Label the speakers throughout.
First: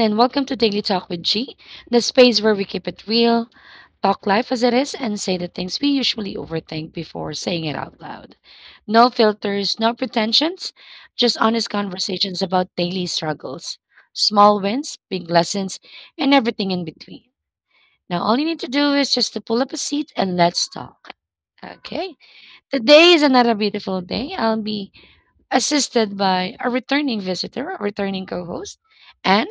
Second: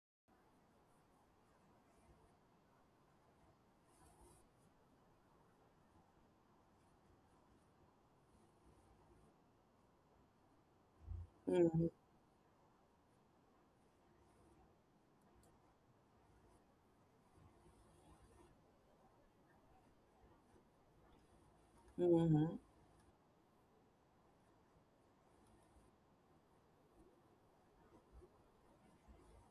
Speaker 1: and welcome to Daily Talk with G, the space where we keep it real, talk life as it is, and say the things we usually overthink before saying it out loud. No filters, no pretensions, just honest
Speaker 2: Mhm,
Speaker 1: conversations about daily struggles, small wins, big lessons, and everything in between. Now, all you need to do is just to pull up a seat and let's talk. Okay,
Speaker 2: mhm.
Speaker 1: today is another beautiful day. I'll be assisted by a returning visitor, a returning co host, Anne.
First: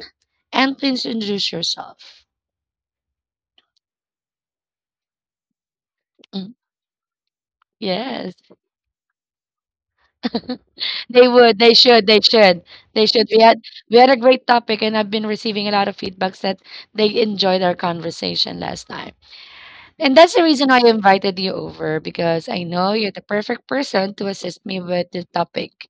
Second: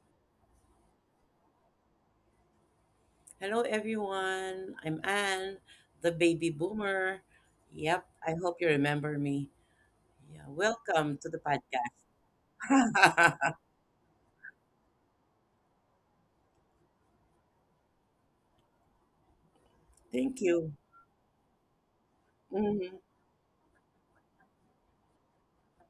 Speaker 1: And please introduce yourself.
Speaker 2: Hello, everyone. I'm Anne, the baby
Speaker 1: Mm.
Speaker 2: boomer. Yep,
Speaker 1: Yes.
Speaker 2: I hope you remember me. Yeah, welcome
Speaker 1: They
Speaker 2: to the
Speaker 1: would, they
Speaker 2: podcast.
Speaker 1: should, they should. They should. We had we had a great topic, and I've been receiving a lot of feedbacks that they enjoyed our conversation last time. And that's
Speaker 2: Thank
Speaker 1: the reason
Speaker 2: you.
Speaker 1: why I invited you over, because I know
Speaker 2: Mhm,
Speaker 1: you're the perfect person to assist me with the topic.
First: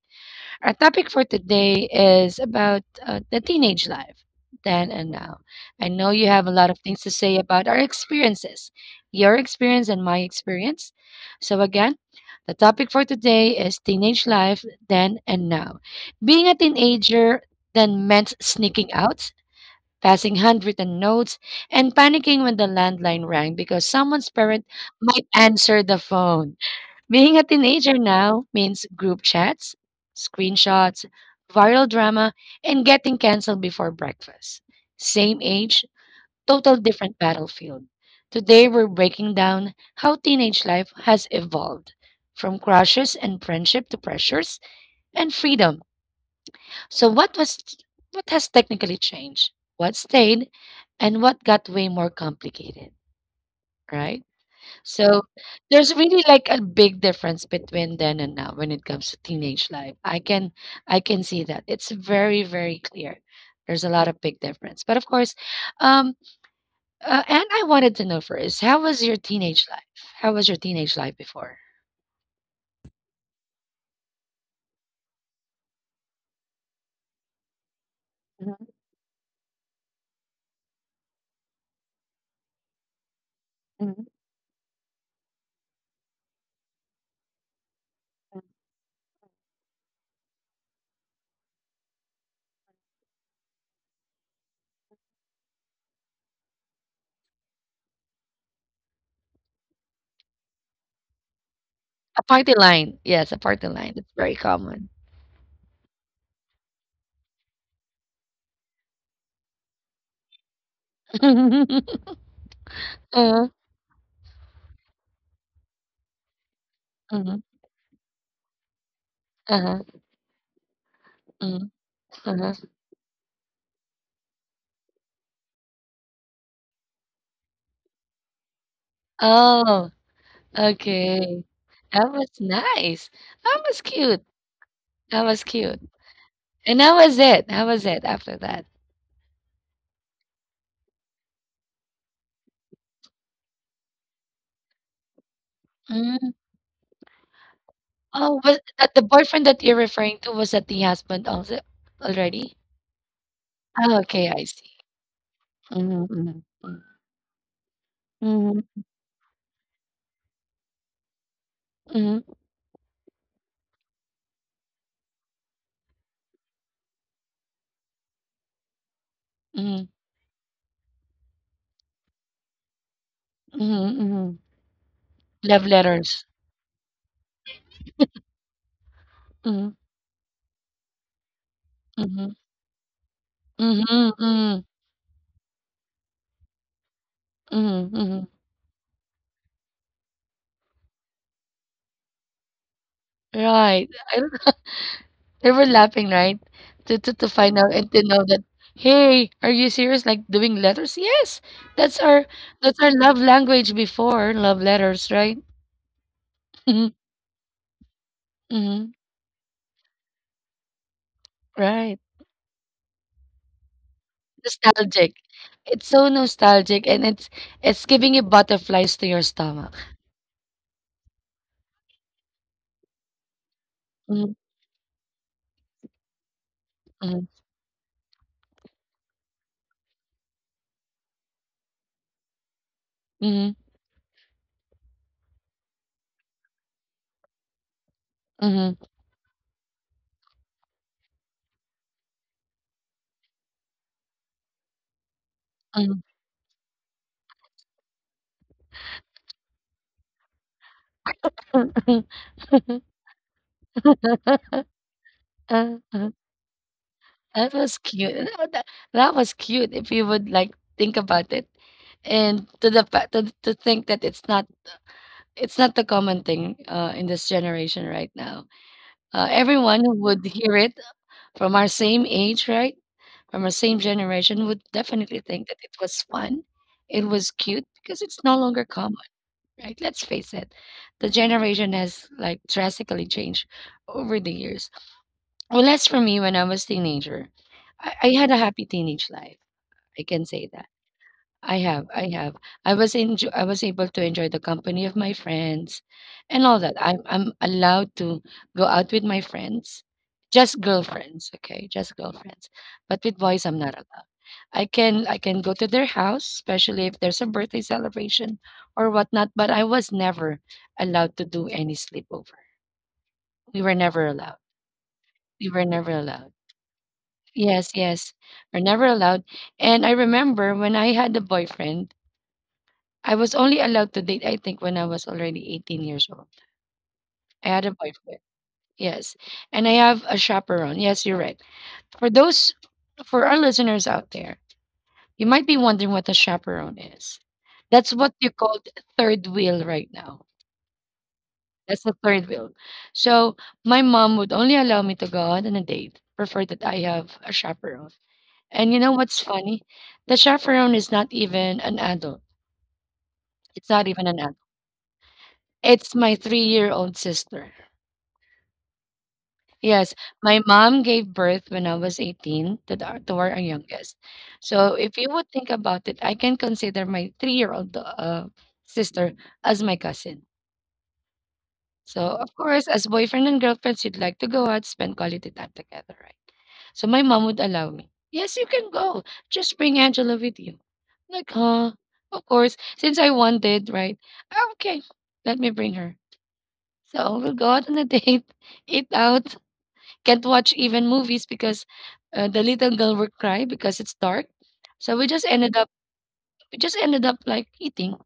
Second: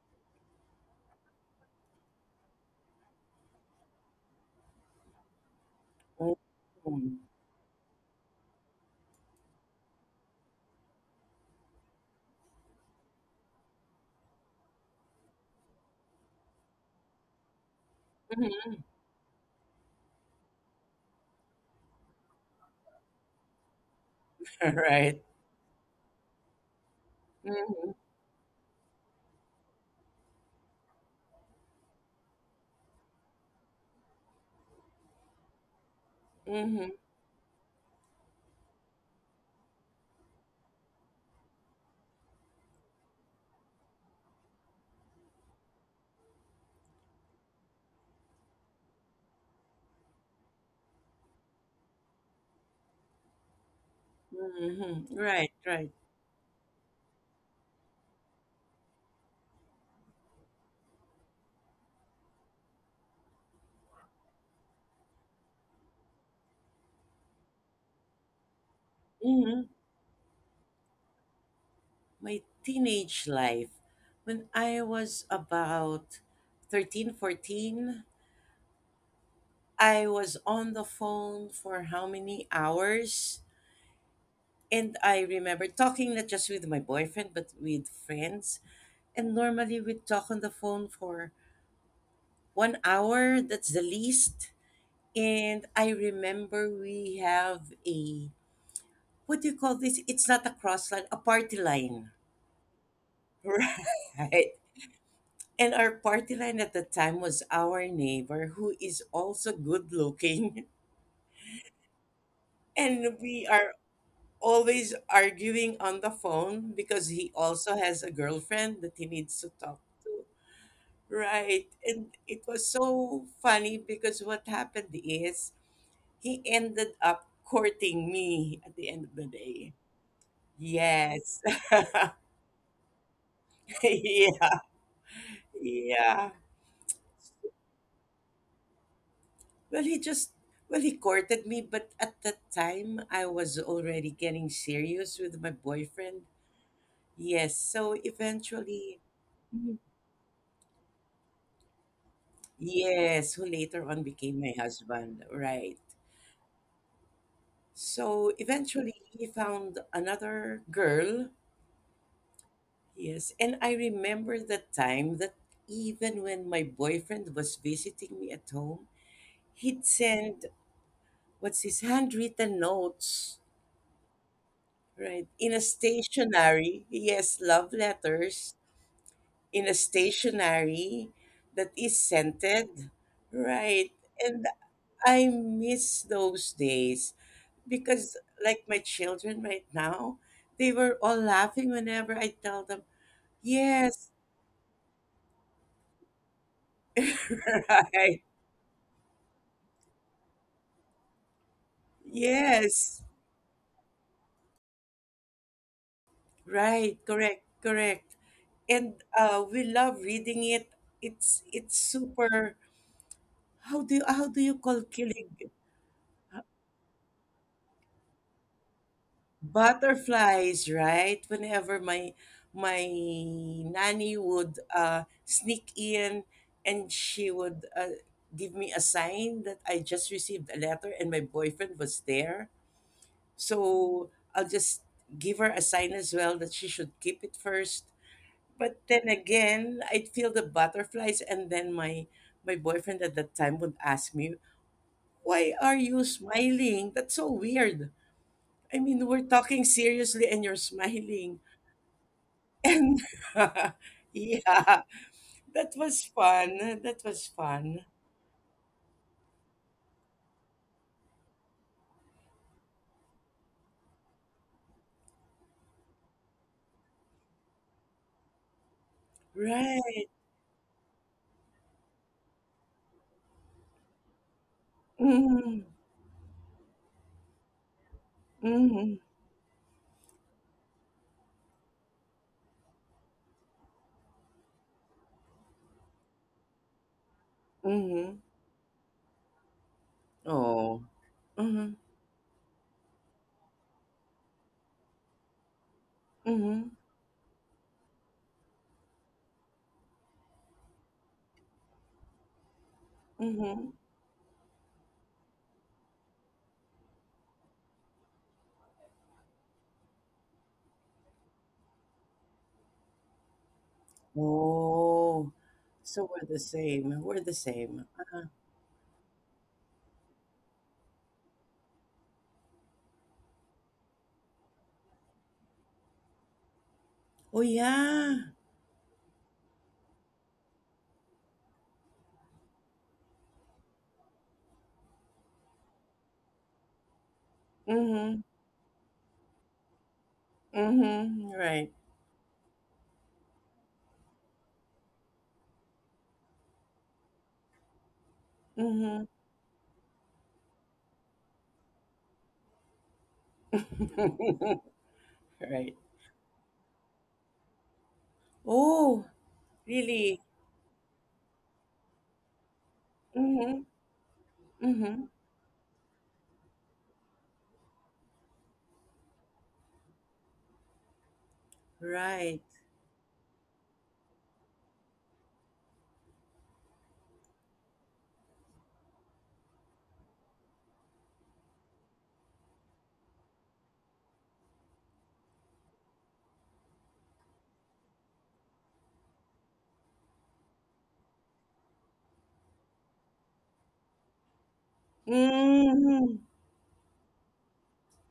Speaker 1: Our topic for today is about the teenage life, then and now. I know you have a lot of things to
Speaker 2: mhm,
Speaker 1: say about our experiences, your experience and my experience. So, again, the topic for today is teenage life, then and now. Being a teenager then meant
Speaker 2: mhm.
Speaker 1: sneaking out, passing handwritten notes, and panicking when the landline rang because someone's parent
Speaker 2: Right.
Speaker 1: might answer the phone. Being a
Speaker 2: Mhm,
Speaker 1: teenager now means group chats, screenshots, viral drama, and getting canceled before breakfast. Same age, total
Speaker 2: mhm,
Speaker 1: different battlefield. Today, we're breaking down how teenage life has evolved from crushes and friendship to pressures and freedom. So, what has technically changed? What stayed, and what got way more complicated, right?
Speaker 2: mhm.
Speaker 1: So
Speaker 2: Right, right.
Speaker 1: there's really like a big difference between then and now when it comes to teenage life. I can see that. It's very very clear. There's a lot of big difference. But of course, um and I wanted to know first, how was your
Speaker 2: Mhm.
Speaker 1: teenage life? How was your teenage life before?
Speaker 2: My teenage life. When I was about 13, 14,
Speaker 1: Mhm,
Speaker 2: I was on the phone for how many hours?
Speaker 1: mhm.
Speaker 2: And I remember talking not just with my boyfriend, but with friends. And normally we'd talk on the phone for 1 hour, that's the least. And I remember we have a, what do you call this? It's not a cross line, a party line.
Speaker 1: A party line. Yes, a party line. It's very
Speaker 2: Right.
Speaker 1: common.
Speaker 2: And our party line at the time was our neighbor, who is also good looking. And we
Speaker 1: uh
Speaker 2: are always arguing on the phone because he
Speaker 1: uh
Speaker 2: also has a girlfriend that he needs to talk
Speaker 1: uh
Speaker 2: to. Right.
Speaker 1: uh
Speaker 2: And it was so funny because what happened is he ended up courting me at the end of the day.
Speaker 1: Oh,
Speaker 2: Yes.
Speaker 1: okay. That was nice. That was cute.
Speaker 2: Yeah.
Speaker 1: That was cute.
Speaker 2: Yeah.
Speaker 1: And how was it? How was it after that?
Speaker 2: Well, he just, well, he courted me, but at that time I was already getting serious with my boyfriend.
Speaker 1: Mm.
Speaker 2: Yes. So
Speaker 1: Oh, but
Speaker 2: eventually,
Speaker 1: that the boyfriend
Speaker 2: mhm.
Speaker 1: that you're referring to, was that the husband also already?
Speaker 2: Yes, who later on
Speaker 1: Oh,
Speaker 2: became
Speaker 1: okay,
Speaker 2: my
Speaker 1: I see.
Speaker 2: husband. Right.
Speaker 1: Mm-hmm,
Speaker 2: So eventually
Speaker 1: mm-hmm,
Speaker 2: he found another girl.
Speaker 1: mm-hmm,
Speaker 2: Yes, and I remember the time that even when my boyfriend was visiting me at home, he'd
Speaker 1: mm-hmm,
Speaker 2: send what's his handwritten notes,
Speaker 1: mm-hmm.
Speaker 2: right? In a
Speaker 1: Love letters.
Speaker 2: stationery, yes, love letters in a
Speaker 1: Mm-hmm,
Speaker 2: stationery that is
Speaker 1: mm-hmm,
Speaker 2: scented, right? And
Speaker 1: mm-hmm,
Speaker 2: I miss those days
Speaker 1: mm-hmm,
Speaker 2: because,
Speaker 1: mm-hmm.
Speaker 2: like my children right now, they were all laughing whenever I tell them,
Speaker 1: Right.
Speaker 2: yes,
Speaker 1: I don't, they were laughing, right? To find out and to
Speaker 2: right,
Speaker 1: know that, hey, are you serious? Like doing letters? Yes, that's our that's our
Speaker 2: yes.
Speaker 1: love language before, love letters, right?
Speaker 2: Right,
Speaker 1: Mm-hmm,
Speaker 2: correct, correct.
Speaker 1: mm-hmm.
Speaker 2: And we love reading it. It's
Speaker 1: Right.
Speaker 2: super. How do you call
Speaker 1: Nostalgic.
Speaker 2: killing
Speaker 1: It's so nostalgic, and it's giving you butterflies to your stomach.
Speaker 2: butterflies? Right. Whenever my my nanny
Speaker 1: Mhm,
Speaker 2: would sneak in, and she
Speaker 1: mhm,
Speaker 2: would give me a sign that I just received a letter, and my boyfriend was there.
Speaker 1: mhm,
Speaker 2: So I'll just give her a sign as well that she should keep it first. But then again, I'd feel the butterflies, and then my boyfriend at that time would ask me, "Why are you
Speaker 1: mhm,
Speaker 2: smiling? That's so weird. I mean, we're talking seriously, and you're smiling."
Speaker 1: mhm.
Speaker 2: And yeah, that
Speaker 1: Uh,
Speaker 2: was
Speaker 1: uh,
Speaker 2: fun. That was
Speaker 1: That
Speaker 2: fun.
Speaker 1: was cute. That was cute if you would like think about it. And to to think that it's not the common thing in this generation right now. Everyone who
Speaker 2: Right.
Speaker 1: would hear it from our same age, right? From the same generation would definitely
Speaker 2: Mm-hmm.
Speaker 1: think that it was fun. It was cute because it's no longer
Speaker 2: Mm-hmm.
Speaker 1: common, right? Let's face it. The generation has like drastically changed over the years. Well, as for me, when I was teenager, I,
Speaker 2: Mm-hmm.
Speaker 1: I had a happy teenage life. I can say that.
Speaker 2: Oh.
Speaker 1: I
Speaker 2: Mm-hmm.
Speaker 1: have, I have. I was able to enjoy the company of my friends and all
Speaker 2: Mm-hmm.
Speaker 1: that. I'm allowed to go out with my friends, just girlfriends, okay? Just girlfriends. But with boys, I'm
Speaker 2: Mm-hmm.
Speaker 1: not allowed. I can go to their house, especially if there's a birthday celebration or whatnot, but I was never allowed to do any sleepover. We were never allowed.
Speaker 2: Oh.
Speaker 1: We were never
Speaker 2: So we're the
Speaker 1: allowed.
Speaker 2: same. We're the
Speaker 1: Yes,
Speaker 2: same.
Speaker 1: yes.
Speaker 2: Uh-huh.
Speaker 1: We're never allowed. And I remember when I had a boyfriend, I was only allowed to date, I think, when I was already 18 years old.
Speaker 2: Oh
Speaker 1: I had a boyfriend.
Speaker 2: yeah.
Speaker 1: Yes. And I have a chaperone. Yes, you're right. For those, for our listeners out there, you might be wondering what a chaperone is. That's
Speaker 2: Mm-hmm.
Speaker 1: what you call third wheel right now.
Speaker 2: Mm-hmm. Right.
Speaker 1: That's the third wheel. So my mom would only allow me to go out on a date, prefer that I have a chaperone. And you know
Speaker 2: Mm-hmm.
Speaker 1: what's funny? The chaperone is not even an adult. It's not even an adult.
Speaker 2: Right.
Speaker 1: It's my 3-year old sister.
Speaker 2: Oh,
Speaker 1: Yes,
Speaker 2: really?
Speaker 1: my mom gave birth when I was 18 to, the, to our
Speaker 2: Mm-hmm.
Speaker 1: youngest. So if
Speaker 2: Mm-hmm.
Speaker 1: you would think about it, I can consider my three-year-old sister as my cousin. So
Speaker 2: Right.
Speaker 1: of course, as boyfriend and girlfriends, you'd like to go out, spend quality time together, right? So my mom would allow me. Yes, you can go. Just bring Angela with you. Like, huh? Of course, since I wanted, right? "Ah, okay, let me bring her. So we'll go out on a date, eat out, can't watch even movies because the little girl would cry because it's dark. So
Speaker 2: Mm-hmm.
Speaker 1: we just ended up like eating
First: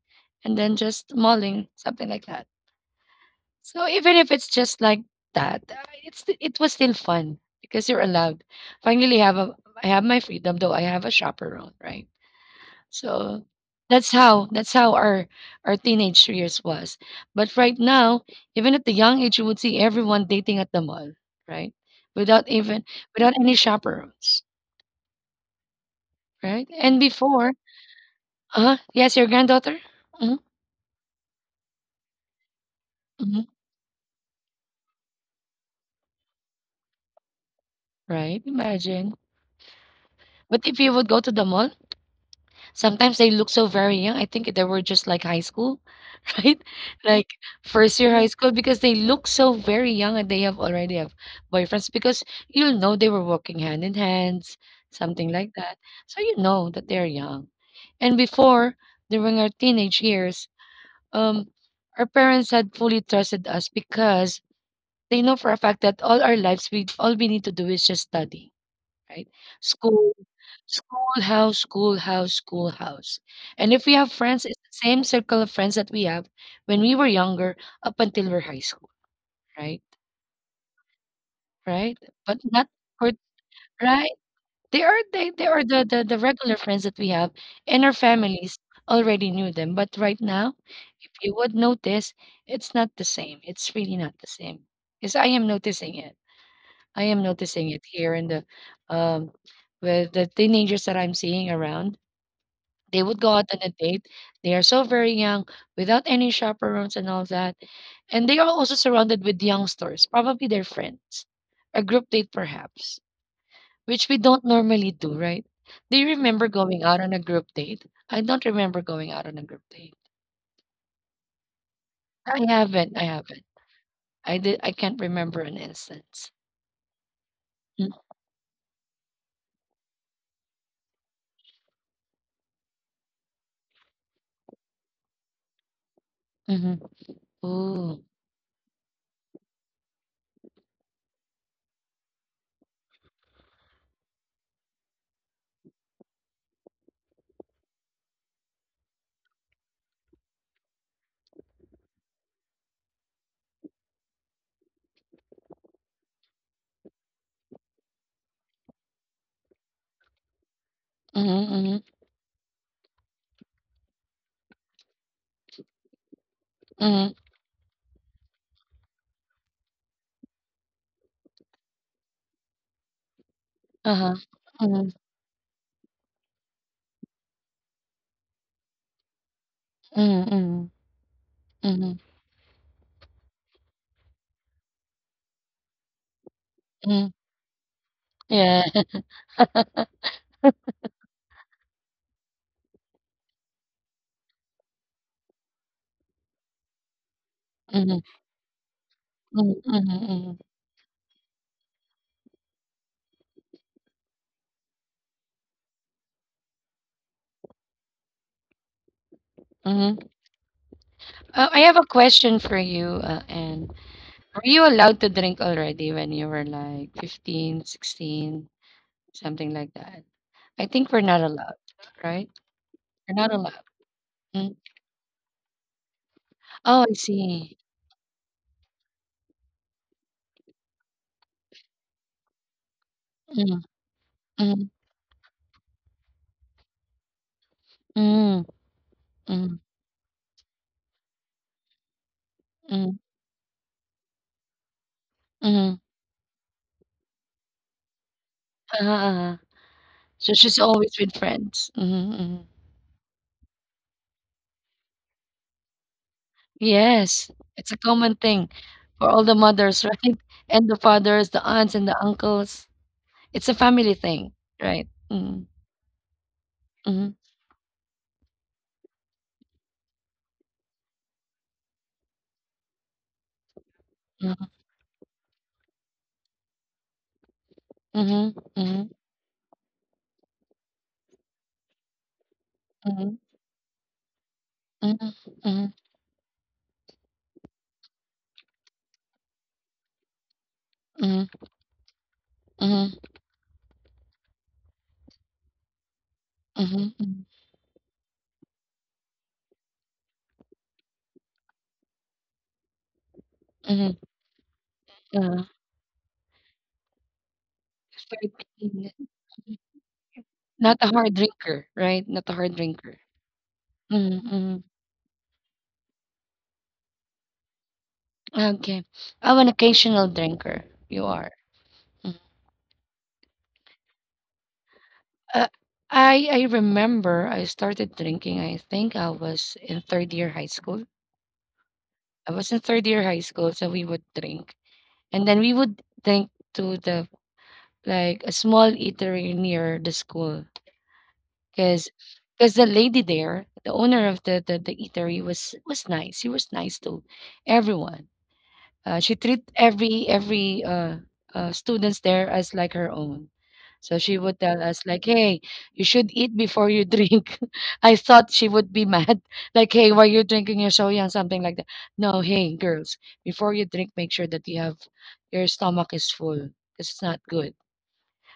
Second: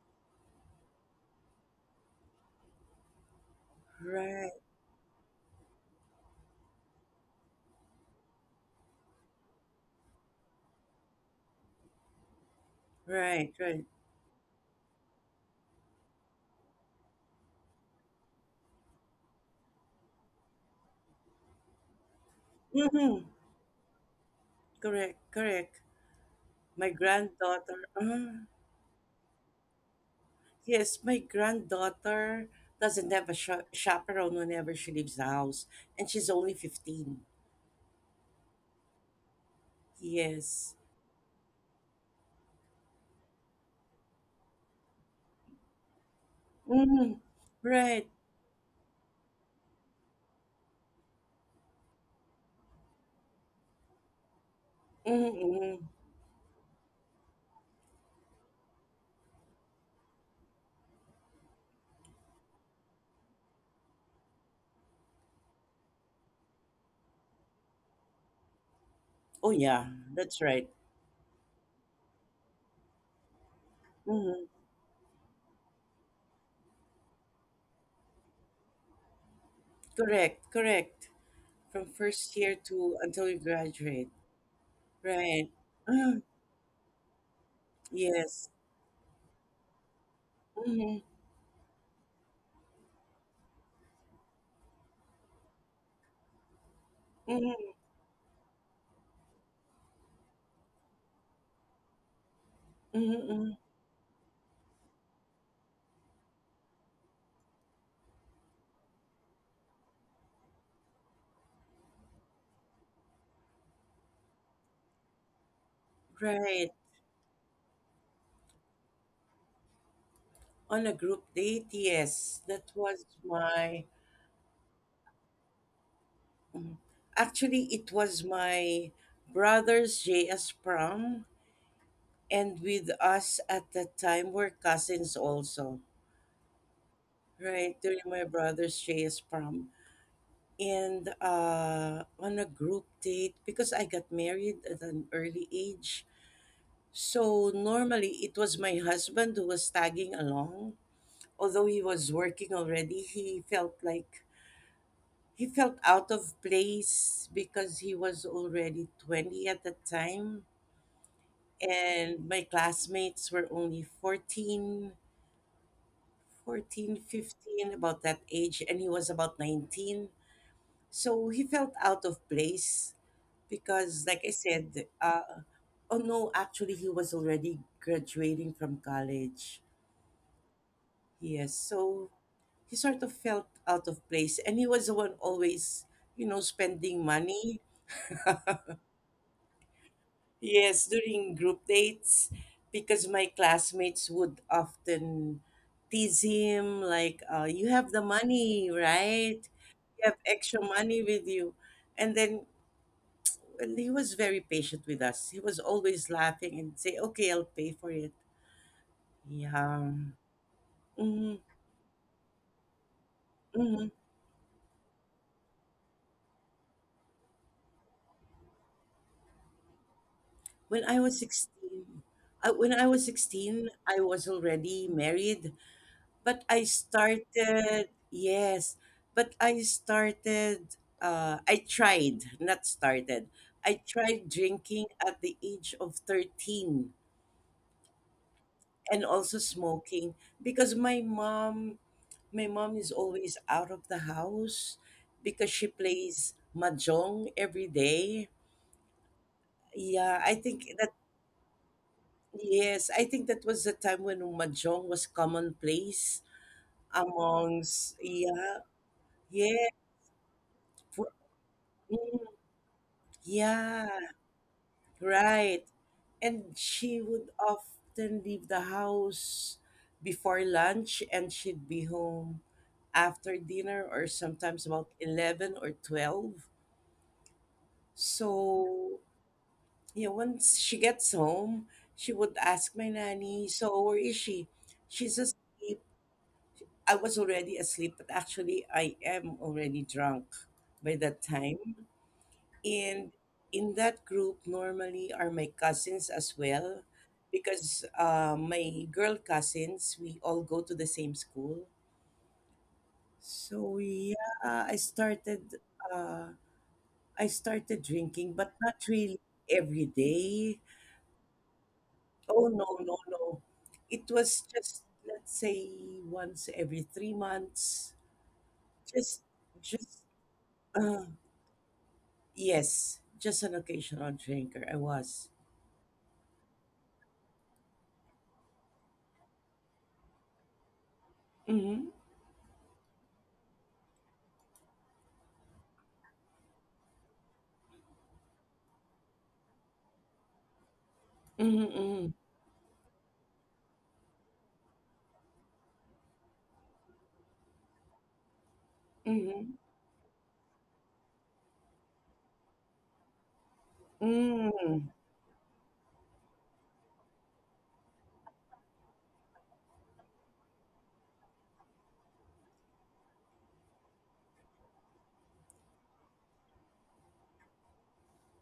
Speaker 1: and then just mulling something like that. So even if it's
Speaker 2: Right.
Speaker 1: just like that, it's it was still fun because you're allowed. Finally, have a I have my freedom though I have a chaperone, right? So
Speaker 2: Right. Right.
Speaker 1: that's how our teenage years was. But right now, even at the young age, you would see everyone dating at the mall, right? Without even
Speaker 2: Mm-hmm.
Speaker 1: without any chaperones,
Speaker 2: Correct. Correct.
Speaker 1: right?
Speaker 2: My
Speaker 1: And before,
Speaker 2: granddaughter.
Speaker 1: yes, your granddaughter, hmm
Speaker 2: Yes, my granddaughter doesn't have a
Speaker 1: hmm
Speaker 2: chaperone whenever she leaves the house, and she's only 15.
Speaker 1: right? Imagine. But
Speaker 2: Yes.
Speaker 1: if you would go to the mall, sometimes they look so very young. I think they were just like high school. Right?
Speaker 2: Mm-hmm.
Speaker 1: Like first
Speaker 2: Right.
Speaker 1: year high school, because they look so very young, and they have already have boyfriends because you'll know they were walking hand in hands, something
Speaker 2: Mm-hmm.
Speaker 1: like
Speaker 2: Mm-hmm.
Speaker 1: that. So you know that they're young. And before, during our teenage years, um, our parents had fully trusted us because they know for a fact that all our lives we need to do is just study, right?
Speaker 2: Oh, yeah.
Speaker 1: School,
Speaker 2: That's right.
Speaker 1: schoolhouse, schoolhouse, schoolhouse. And if we have
Speaker 2: Mm-hmm.
Speaker 1: friends, it's the same circle of friends that we have when we were younger up until we're high school, right?
Speaker 2: Correct. Correct. From
Speaker 1: Right?
Speaker 2: first
Speaker 1: But
Speaker 2: year
Speaker 1: not
Speaker 2: to
Speaker 1: for
Speaker 2: until we graduate.
Speaker 1: right. They are
Speaker 2: Right.
Speaker 1: they are
Speaker 2: Mm,
Speaker 1: the regular friends that we have, and our
Speaker 2: yes.
Speaker 1: families already knew them. But right now,
Speaker 2: Hmm,
Speaker 1: if you would notice, it's not the same. It's really not the same. Because I am noticing it. I am noticing
Speaker 2: hmm,
Speaker 1: it here in the um with the teenagers that I'm seeing around. They would go out
Speaker 2: hmm.
Speaker 1: on a date. They are so very young, without any chaperones and all that. And they are also surrounded with youngsters, probably their friends, a group date perhaps, which we don't normally do, right? Do you remember
Speaker 2: Right.
Speaker 1: going out on a group date? I don't remember going out on a group date.
Speaker 2: On a group date, yes.
Speaker 1: I
Speaker 2: That
Speaker 1: haven't.
Speaker 2: was
Speaker 1: I haven't.
Speaker 2: my.
Speaker 1: I did. I can't remember an instance.
Speaker 2: Mm. Actually, it
Speaker 1: Mm,
Speaker 2: was my brother's JS prom, and with us at that time were cousins also.
Speaker 1: mm-hmm.
Speaker 2: Right during
Speaker 1: Ooh.
Speaker 2: my brother's JS prom, and on a group date because I got married at an early age. So normally it was my husband who was tagging along. Although he was working already, he felt like he felt out of place because he was already 20 at the time
Speaker 1: Mm-hmm.
Speaker 2: and my classmates were only 14, 14,
Speaker 1: Mm-hmm. Mm-hmm.
Speaker 2: 15, about that age and he was about 19. So he felt out of place because like
Speaker 1: Uh-huh.
Speaker 2: I said,
Speaker 1: Mm-hmm.
Speaker 2: oh no, actually he was already graduating from college.
Speaker 1: Mm-hmm.
Speaker 2: Yes,
Speaker 1: Mm-hmm.
Speaker 2: so he sort of felt out of place, and he was the one always, you know, spending money.
Speaker 1: Yeah.
Speaker 2: Yes, during group dates, because my classmates would often tease him, like, "You have the
Speaker 1: Mm-hmm.
Speaker 2: money, right?
Speaker 1: Mm-hmm.
Speaker 2: You have
Speaker 1: Mm-hmm.
Speaker 2: extra money with you," and then well, he was very patient with us. He was always laughing and say, "Okay, I'll pay for it." Yeah.
Speaker 1: Mm-hmm, mm-hmm.
Speaker 2: Mm-hmm.
Speaker 1: I have a question for you,
Speaker 2: Mm-hmm.
Speaker 1: Anne. Were you allowed to drink already when you were like 15, 16, something like that?
Speaker 2: When
Speaker 1: I
Speaker 2: I
Speaker 1: think
Speaker 2: was
Speaker 1: we're not allowed,
Speaker 2: 16,
Speaker 1: right?
Speaker 2: when I was
Speaker 1: We're not
Speaker 2: 16,
Speaker 1: allowed.
Speaker 2: I was
Speaker 1: Mm.
Speaker 2: already married, but I
Speaker 1: Oh, I see.
Speaker 2: started, yes, but I started, I tried, not started, I
Speaker 1: Mm,
Speaker 2: tried
Speaker 1: mm,
Speaker 2: drinking at the age of 13
Speaker 1: mm,
Speaker 2: and also
Speaker 1: mm,
Speaker 2: smoking because my mom is
Speaker 1: mm,
Speaker 2: always out of the house because she
Speaker 1: mm.
Speaker 2: plays mahjong every day.
Speaker 1: Ah,
Speaker 2: Yeah, I
Speaker 1: so
Speaker 2: think
Speaker 1: she's
Speaker 2: that.
Speaker 1: always with friends.
Speaker 2: Yes, I think that was the time when mahjong was commonplace
Speaker 1: Yes, it's a
Speaker 2: amongst
Speaker 1: common
Speaker 2: yeah,
Speaker 1: thing for all the
Speaker 2: yeah,
Speaker 1: mothers, right? And the
Speaker 2: for,
Speaker 1: fathers, the aunts, and the
Speaker 2: mm,
Speaker 1: uncles. It's a
Speaker 2: yeah,
Speaker 1: family thing, right? Mm-hmm.
Speaker 2: right. And she
Speaker 1: Mm-hmm.
Speaker 2: would often leave the house before lunch and she'd be home after dinner or
Speaker 1: Mm-hmm.
Speaker 2: sometimes about 11 or 12.
Speaker 1: Mm-hmm, mm-hmm.
Speaker 2: So, yeah, once she gets home, she would ask my
Speaker 1: Mhm,
Speaker 2: nanny, so where is she? She's
Speaker 1: mhm,
Speaker 2: asleep.
Speaker 1: mhm,
Speaker 2: I was already asleep, but actually, I am already drunk by that
Speaker 1: mhm,
Speaker 2: time.
Speaker 1: mhm,
Speaker 2: And in that group, normally are my cousins as well,
Speaker 1: mhm, mhm,
Speaker 2: because my girl cousins, we all go to the same school. So
Speaker 1: mhm,
Speaker 2: yeah, I started.
Speaker 1: yeah,
Speaker 2: Uh, I started
Speaker 1: it's
Speaker 2: drinking,
Speaker 1: very
Speaker 2: but not
Speaker 1: clean.
Speaker 2: really
Speaker 1: Mhm.
Speaker 2: every day.
Speaker 1: Not a hard drinker, right? Not
Speaker 2: Oh
Speaker 1: a hard
Speaker 2: no, no,
Speaker 1: drinker.
Speaker 2: no! It
Speaker 1: Mhm,
Speaker 2: was
Speaker 1: mhm.
Speaker 2: just let's say once every 3 months.
Speaker 1: Okay.
Speaker 2: Just,
Speaker 1: I'm an
Speaker 2: just.
Speaker 1: occasional drinker.
Speaker 2: Uh,
Speaker 1: You are. Mhm.
Speaker 2: Yes, just an occasional drinker. I was.
Speaker 1: Uh, I remember I started drinking. I think I was in third year high school.
Speaker 2: Mm-hmm.
Speaker 1: I was in third year high school, so we would drink, and then we would drink to the like a small eatery near the school. because
Speaker 2: Mm-hmm.
Speaker 1: because the lady there, the owner of the eatery was nice. She was nice to everyone. She
Speaker 2: Mm-hmm.
Speaker 1: treat every students there as like her own. So she would tell us
Speaker 2: Mm.
Speaker 1: like, "Hey, you should eat before you drink." I thought she would be mad, like, "Hey, why you are drinking? You're so young," something like that. No, hey girls, before you drink, make sure that your stomach is full because it's not good,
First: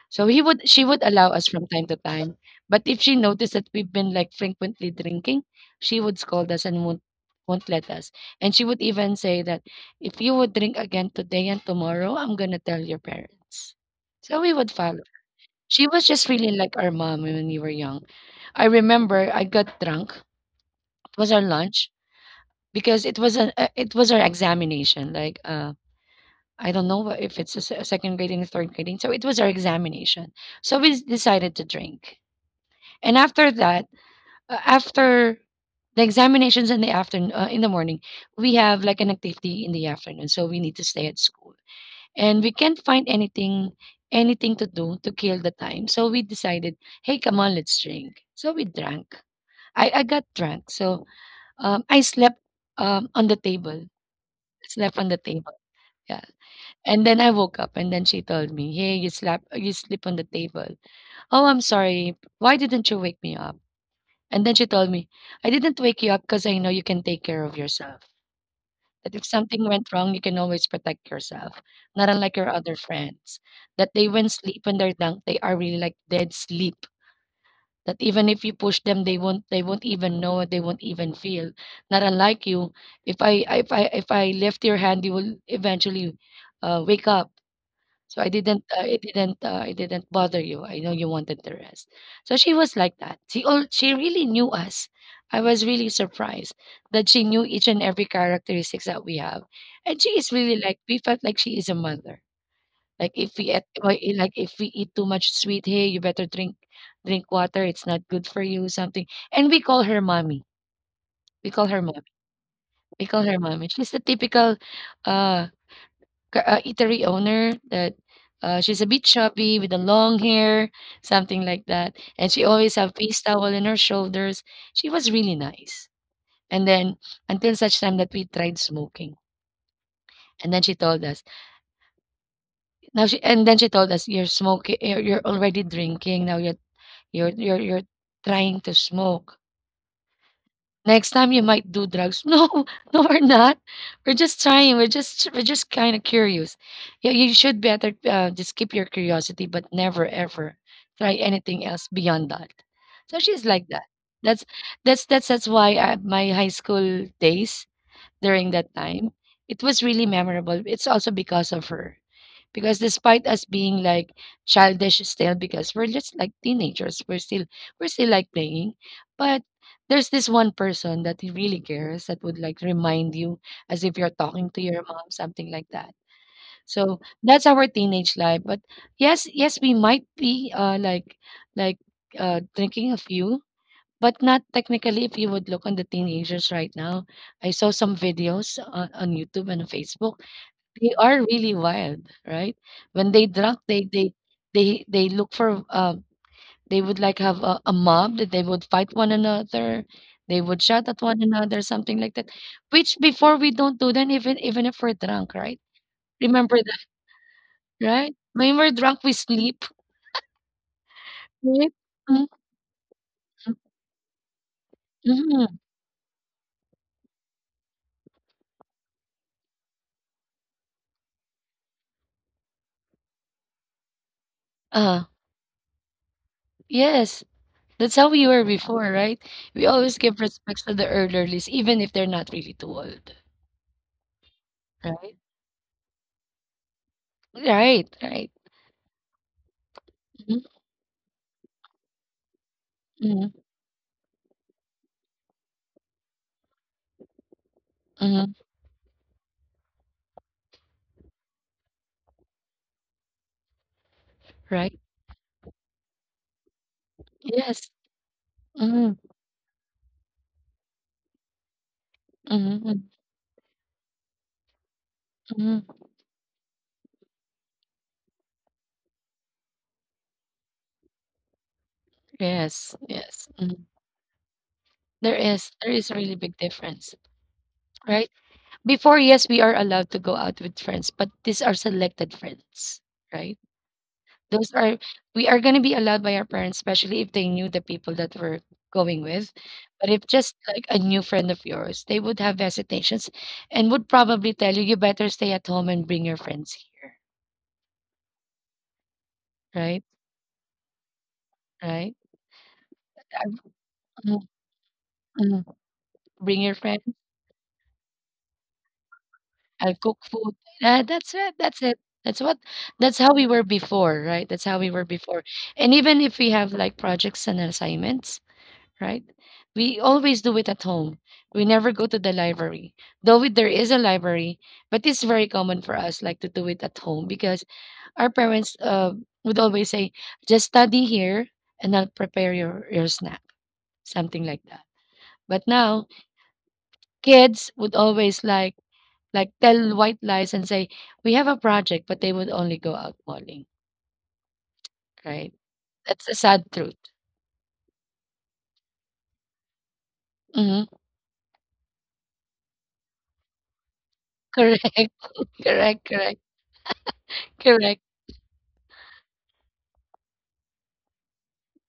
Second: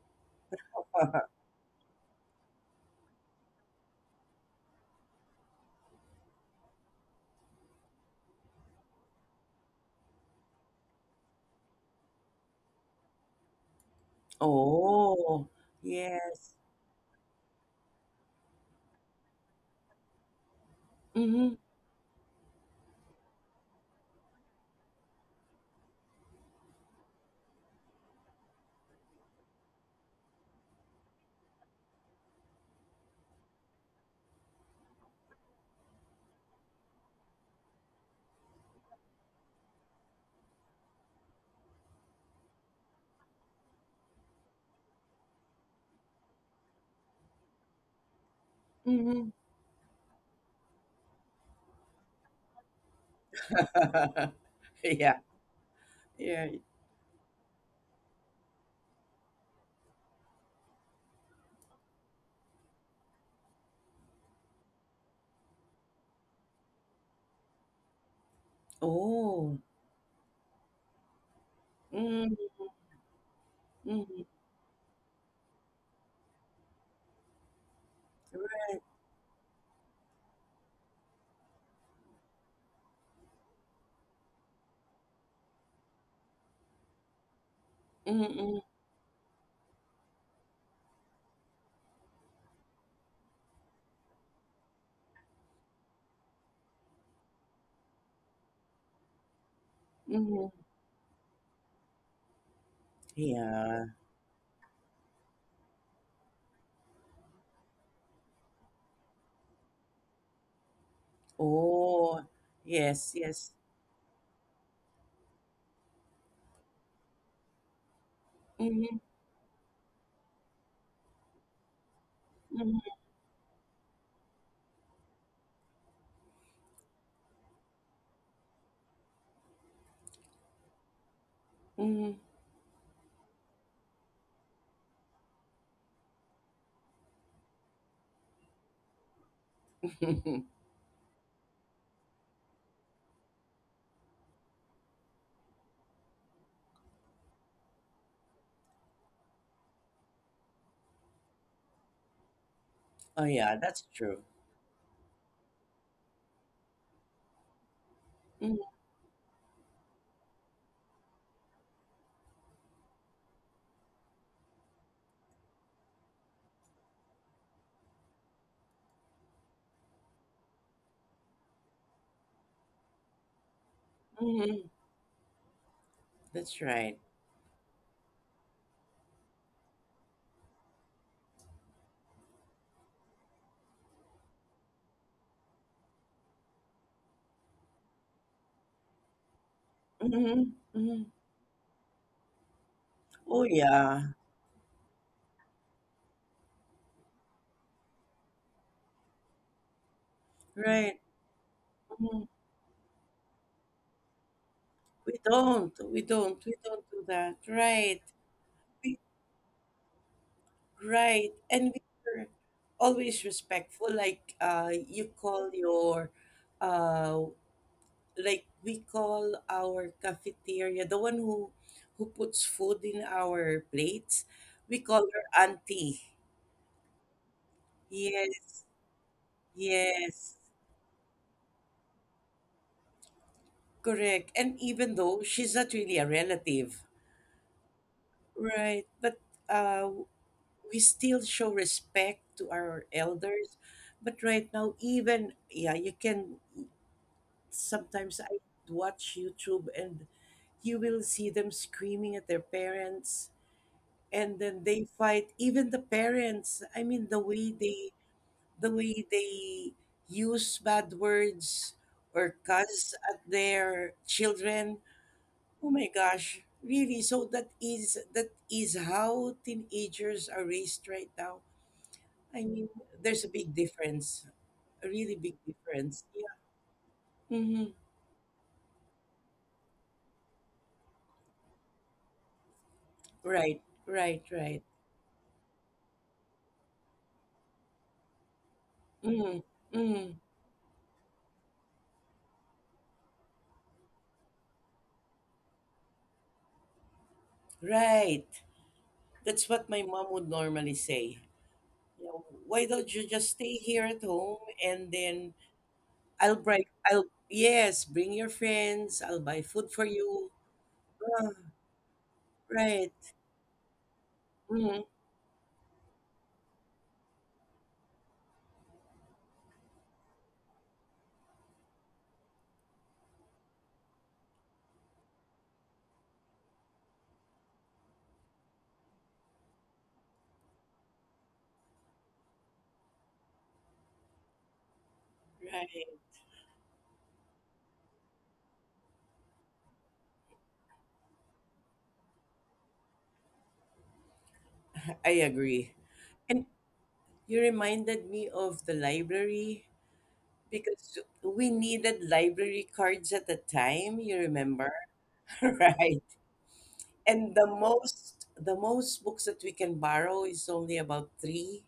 Speaker 1: so he would she would allow us from time to time. But if she noticed that we've been like frequently drinking, she would scold us and won't let us. And she would even say that if you would drink again today and tomorrow, I'm gonna tell your parents. So we would follow.
Speaker 2: Oh,
Speaker 1: She was just really
Speaker 2: yes.
Speaker 1: like our mom when we were young. I remember I got drunk. It was our
Speaker 2: Mm-hmm.
Speaker 1: lunch because it was it was our examination. Like I don't know if it's second grading, third grading. So it was our examination. So we decided to drink. And after that, after the examinations in the afternoon, in the morning, we have like an activity in the afternoon, so we need to stay at school, and we can't find anything, anything to do to kill the time. So we decided, hey, come on, let's drink. So we drank.
Speaker 2: Mm-hmm.
Speaker 1: I got drunk, so I slept on the table. Slept on the
Speaker 2: Yeah.
Speaker 1: table. Yeah.
Speaker 2: Yeah.
Speaker 1: And then I woke up, and then she told me, "Hey, you slept. You sleep on the table. Oh, I'm sorry. Why didn't you wake me up?" And then she told me, "I didn't wake you up because I know you can take care of yourself, that if
Speaker 2: Oh.
Speaker 1: something went wrong, you can always protect yourself, not unlike
Speaker 2: Mm,
Speaker 1: your other friends, that they
Speaker 2: mm,
Speaker 1: when sleep when they're drunk, they are really like dead sleep, that even if you push
Speaker 2: right.
Speaker 1: them, they won't even know, they won't even feel, not unlike you. If I lift your hand, you will eventually, wake up. So
Speaker 2: Mm,
Speaker 1: I
Speaker 2: mm,
Speaker 1: didn't, it didn't, it didn't bother you. I know you wanted the rest. So she was like that. She really knew us. I was really surprised that she knew each and every characteristics that we have, and she is
Speaker 2: mm.
Speaker 1: really like we felt like she is a mother. Like if we eat,
Speaker 2: Yeah.
Speaker 1: why- eh, like if we eat too much sweet, hey, you better drink water. It's not good for you. Something, and we call her mommy. We call her mommy.
Speaker 2: Oh.
Speaker 1: We
Speaker 2: Yes.
Speaker 1: call her
Speaker 2: Yes.
Speaker 1: mommy. She's the typical, uh, eatery owner that she's a
Speaker 2: Mm-hmm.
Speaker 1: bit chubby with the long hair, something like that. And she always
Speaker 2: Mm-hmm.
Speaker 1: have face towel in her shoulders. She was really nice. And then until such time that we tried smoking. And then she told us. Now she and then she told us, "You're smoking, you're already drinking. Now you're trying to smoke.
Speaker 2: Mm-hmm.
Speaker 1: Next time you might do drugs." No, no, we're not. We're just trying. We're just kind of curious. Yeah, you should better just keep your curiosity, but never ever try anything else beyond that. So
Speaker 2: Oh
Speaker 1: she's
Speaker 2: yeah,
Speaker 1: like
Speaker 2: that's
Speaker 1: that.
Speaker 2: true.
Speaker 1: That's that's why my high school days during that time, it was really memorable. It's also because of her, because despite us being like childish still, because we're just like teenagers, we're still like playing, but there's this one person that he really cares, that would like remind you as if you're talking to
Speaker 2: Mm-hmm.
Speaker 1: your mom, something like that.
Speaker 2: That's right.
Speaker 1: So that's our teenage life. But yes, we might be like like drinking a few, but not technically. If you would look on the teenagers right now, I saw some videos on YouTube and on Facebook,
Speaker 2: Mm-hmm.
Speaker 1: they
Speaker 2: Mm-hmm.
Speaker 1: are really wild, right? When they
Speaker 2: Oh
Speaker 1: drunk, they they
Speaker 2: yeah.
Speaker 1: they they look for they would like have a mob that they would fight one another. They would shout
Speaker 2: Right.
Speaker 1: at one another, something like that.
Speaker 2: Mhm.
Speaker 1: Which before we don't do that, even even if we're
Speaker 2: We
Speaker 1: drunk, right?
Speaker 2: don't. We don't.
Speaker 1: Remember
Speaker 2: We
Speaker 1: that,
Speaker 2: don't do that. Right.
Speaker 1: right? When we're
Speaker 2: We,
Speaker 1: drunk, we sleep,
Speaker 2: right.
Speaker 1: right?
Speaker 2: And we're always respectful. Like you
Speaker 1: Mm-hmm.
Speaker 2: call your, uh, like we call our cafeteria the one who puts food in our plates. We call
Speaker 1: Uh,
Speaker 2: her auntie.
Speaker 1: yes, that's how we were
Speaker 2: Yes.
Speaker 1: before, right? We always give
Speaker 2: Yes.
Speaker 1: respects to the elderlies, even if they're not really too old,
Speaker 2: Correct. And even
Speaker 1: right?
Speaker 2: though she's not really a relative.
Speaker 1: Right, right.
Speaker 2: Right. But uh,
Speaker 1: Mm-hmm,
Speaker 2: we still show respect to our
Speaker 1: mm-hmm,
Speaker 2: elders, but right now even yeah you can sometimes
Speaker 1: mm-hmm,
Speaker 2: I watch YouTube and you will see them screaming at their parents and then
Speaker 1: right.
Speaker 2: they fight even the parents, I mean
Speaker 1: Yes.
Speaker 2: the
Speaker 1: Mhm,
Speaker 2: way they use bad words or
Speaker 1: mhm,
Speaker 2: cuss at their children.
Speaker 1: mhm.
Speaker 2: Oh my gosh, really, so that is how teenagers are raised right now. I mean,
Speaker 1: Yes,
Speaker 2: there's
Speaker 1: yes.
Speaker 2: a big
Speaker 1: Mhm.
Speaker 2: difference, a really big
Speaker 1: There is a
Speaker 2: difference.
Speaker 1: really big difference,
Speaker 2: Yeah. Mm-hmm.
Speaker 1: right? Before, yes, we are allowed to go out with friends, but these are selected friends, right?
Speaker 2: Right, right,
Speaker 1: Those
Speaker 2: right.
Speaker 1: are we are going to be allowed by our parents, especially if they knew the people that we're going with.
Speaker 2: Mm-hmm.
Speaker 1: But if
Speaker 2: Mm-hmm.
Speaker 1: just like a new friend of yours, they would have hesitations and would probably tell you, you better stay at home and bring your friends here,
Speaker 2: Right. That's what my
Speaker 1: right?
Speaker 2: mom would normally say.
Speaker 1: Right?
Speaker 2: You know, why don't you just stay here at
Speaker 1: Mhm,
Speaker 2: home and then
Speaker 1: mhm.
Speaker 2: I'll
Speaker 1: Bring your
Speaker 2: buy,
Speaker 1: friends,
Speaker 2: I'll, yes, bring your friends, I'll buy food
Speaker 1: I
Speaker 2: for
Speaker 1: cook
Speaker 2: you.
Speaker 1: food. That's
Speaker 2: Ah,
Speaker 1: it. That's it. That's what
Speaker 2: right.
Speaker 1: that's how we were before, right? That's how we
Speaker 2: Mm-hmm.
Speaker 1: were before. And even if we have like projects and assignments, right? We always do it at home. We never go to the library. Though there is a library, but it's very common for us like to do it at home because our parents would always say, "Just study here, and I'll prepare your snack," something like that. But now
Speaker 2: Right.
Speaker 1: kids would always like tell white lies and say we have a project, but they would only go out morning,
Speaker 2: I
Speaker 1: right?
Speaker 2: agree.
Speaker 1: That's the sad
Speaker 2: And
Speaker 1: truth.
Speaker 2: you reminded me of the library
Speaker 1: Hmm.
Speaker 2: because we needed library cards at the time, you
Speaker 1: Correct,
Speaker 2: remember?
Speaker 1: correct,
Speaker 2: Right.
Speaker 1: correct,
Speaker 2: And
Speaker 1: correct.
Speaker 2: the most books that we can borrow is only about three.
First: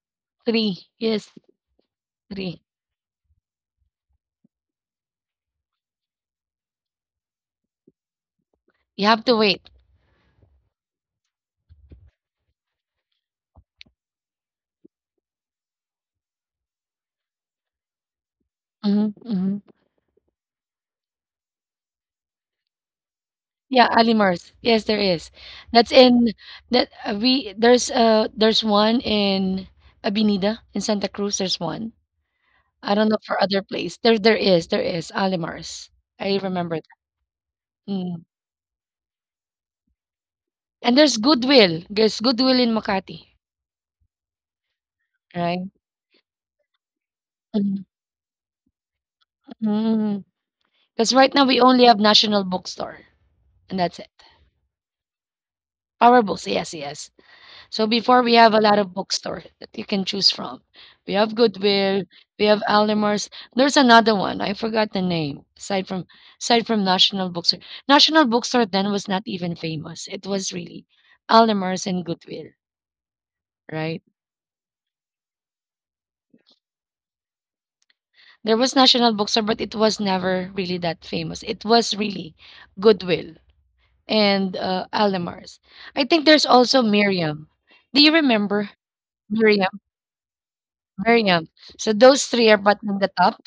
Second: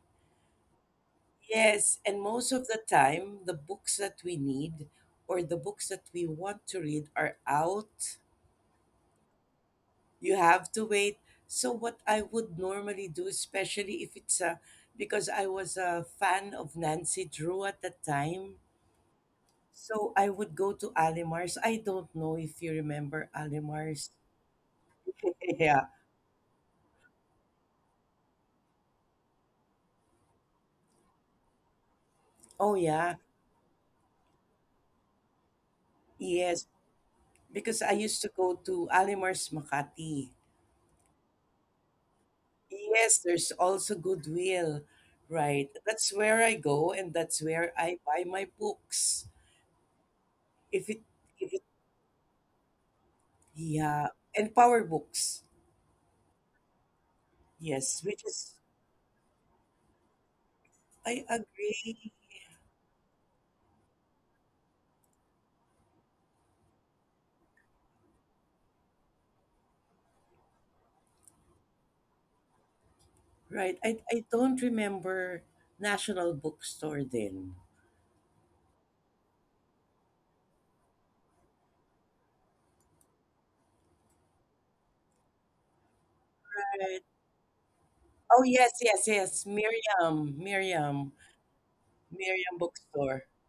Speaker 1: Three, yes,
Speaker 2: Yes, and most
Speaker 1: three.
Speaker 2: of the time the books that we need or the books that we want to read are out.
Speaker 1: You have to wait.
Speaker 2: You have to wait. So what I would normally do, especially if it's a because I was a fan of Nancy Drew at that time.
Speaker 1: Hmm. Hmm.
Speaker 2: So I would go to Alimar's. I don't know if you remember
Speaker 1: Yeah,
Speaker 2: Alimar's.
Speaker 1: Alimers. Yes, there is.
Speaker 2: Yeah.
Speaker 1: That's in that we there's one in Abinida in Santa Cruz. There's one.
Speaker 2: Oh
Speaker 1: I don't
Speaker 2: yeah.
Speaker 1: know for other place. There is Alimars. I
Speaker 2: Yes.
Speaker 1: remember that.
Speaker 2: Because I used
Speaker 1: Mm.
Speaker 2: to go to Alimar's Makati.
Speaker 1: And there's Goodwill. There's Goodwill in
Speaker 2: Yes,
Speaker 1: Makati,
Speaker 2: there's also Goodwill,
Speaker 1: right?
Speaker 2: right? That's where I go and that's where
Speaker 1: Mm-hmm.
Speaker 2: I buy my books.
Speaker 1: Because
Speaker 2: If it,
Speaker 1: right now
Speaker 2: if it,
Speaker 1: we only have National Bookstore, and that's
Speaker 2: yeah,
Speaker 1: it.
Speaker 2: and power books.
Speaker 1: Our books, yes, yes. So
Speaker 2: Yes, which
Speaker 1: before we
Speaker 2: is,
Speaker 1: have a lot of bookstore that you can choose from. We
Speaker 2: I
Speaker 1: have Goodwill,
Speaker 2: agree,
Speaker 1: we have Almar's. There's another one, I forgot the name, aside from National Bookstore. National Bookstore then was not even famous. It was really Almar's and Goodwill,
Speaker 2: right?
Speaker 1: right?
Speaker 2: I don't remember National Bookstore then.
Speaker 1: There was National Bookstore, but it was never really that famous. It was really Goodwill and Alamars. I think there's also
Speaker 2: Right.
Speaker 1: Miriam. Do you
Speaker 2: Oh,
Speaker 1: remember
Speaker 2: yes, yes, yes.
Speaker 1: Miriam? Miriam. So those three
Speaker 2: Miriam
Speaker 1: are but on the
Speaker 2: Bookstore.
Speaker 1: top,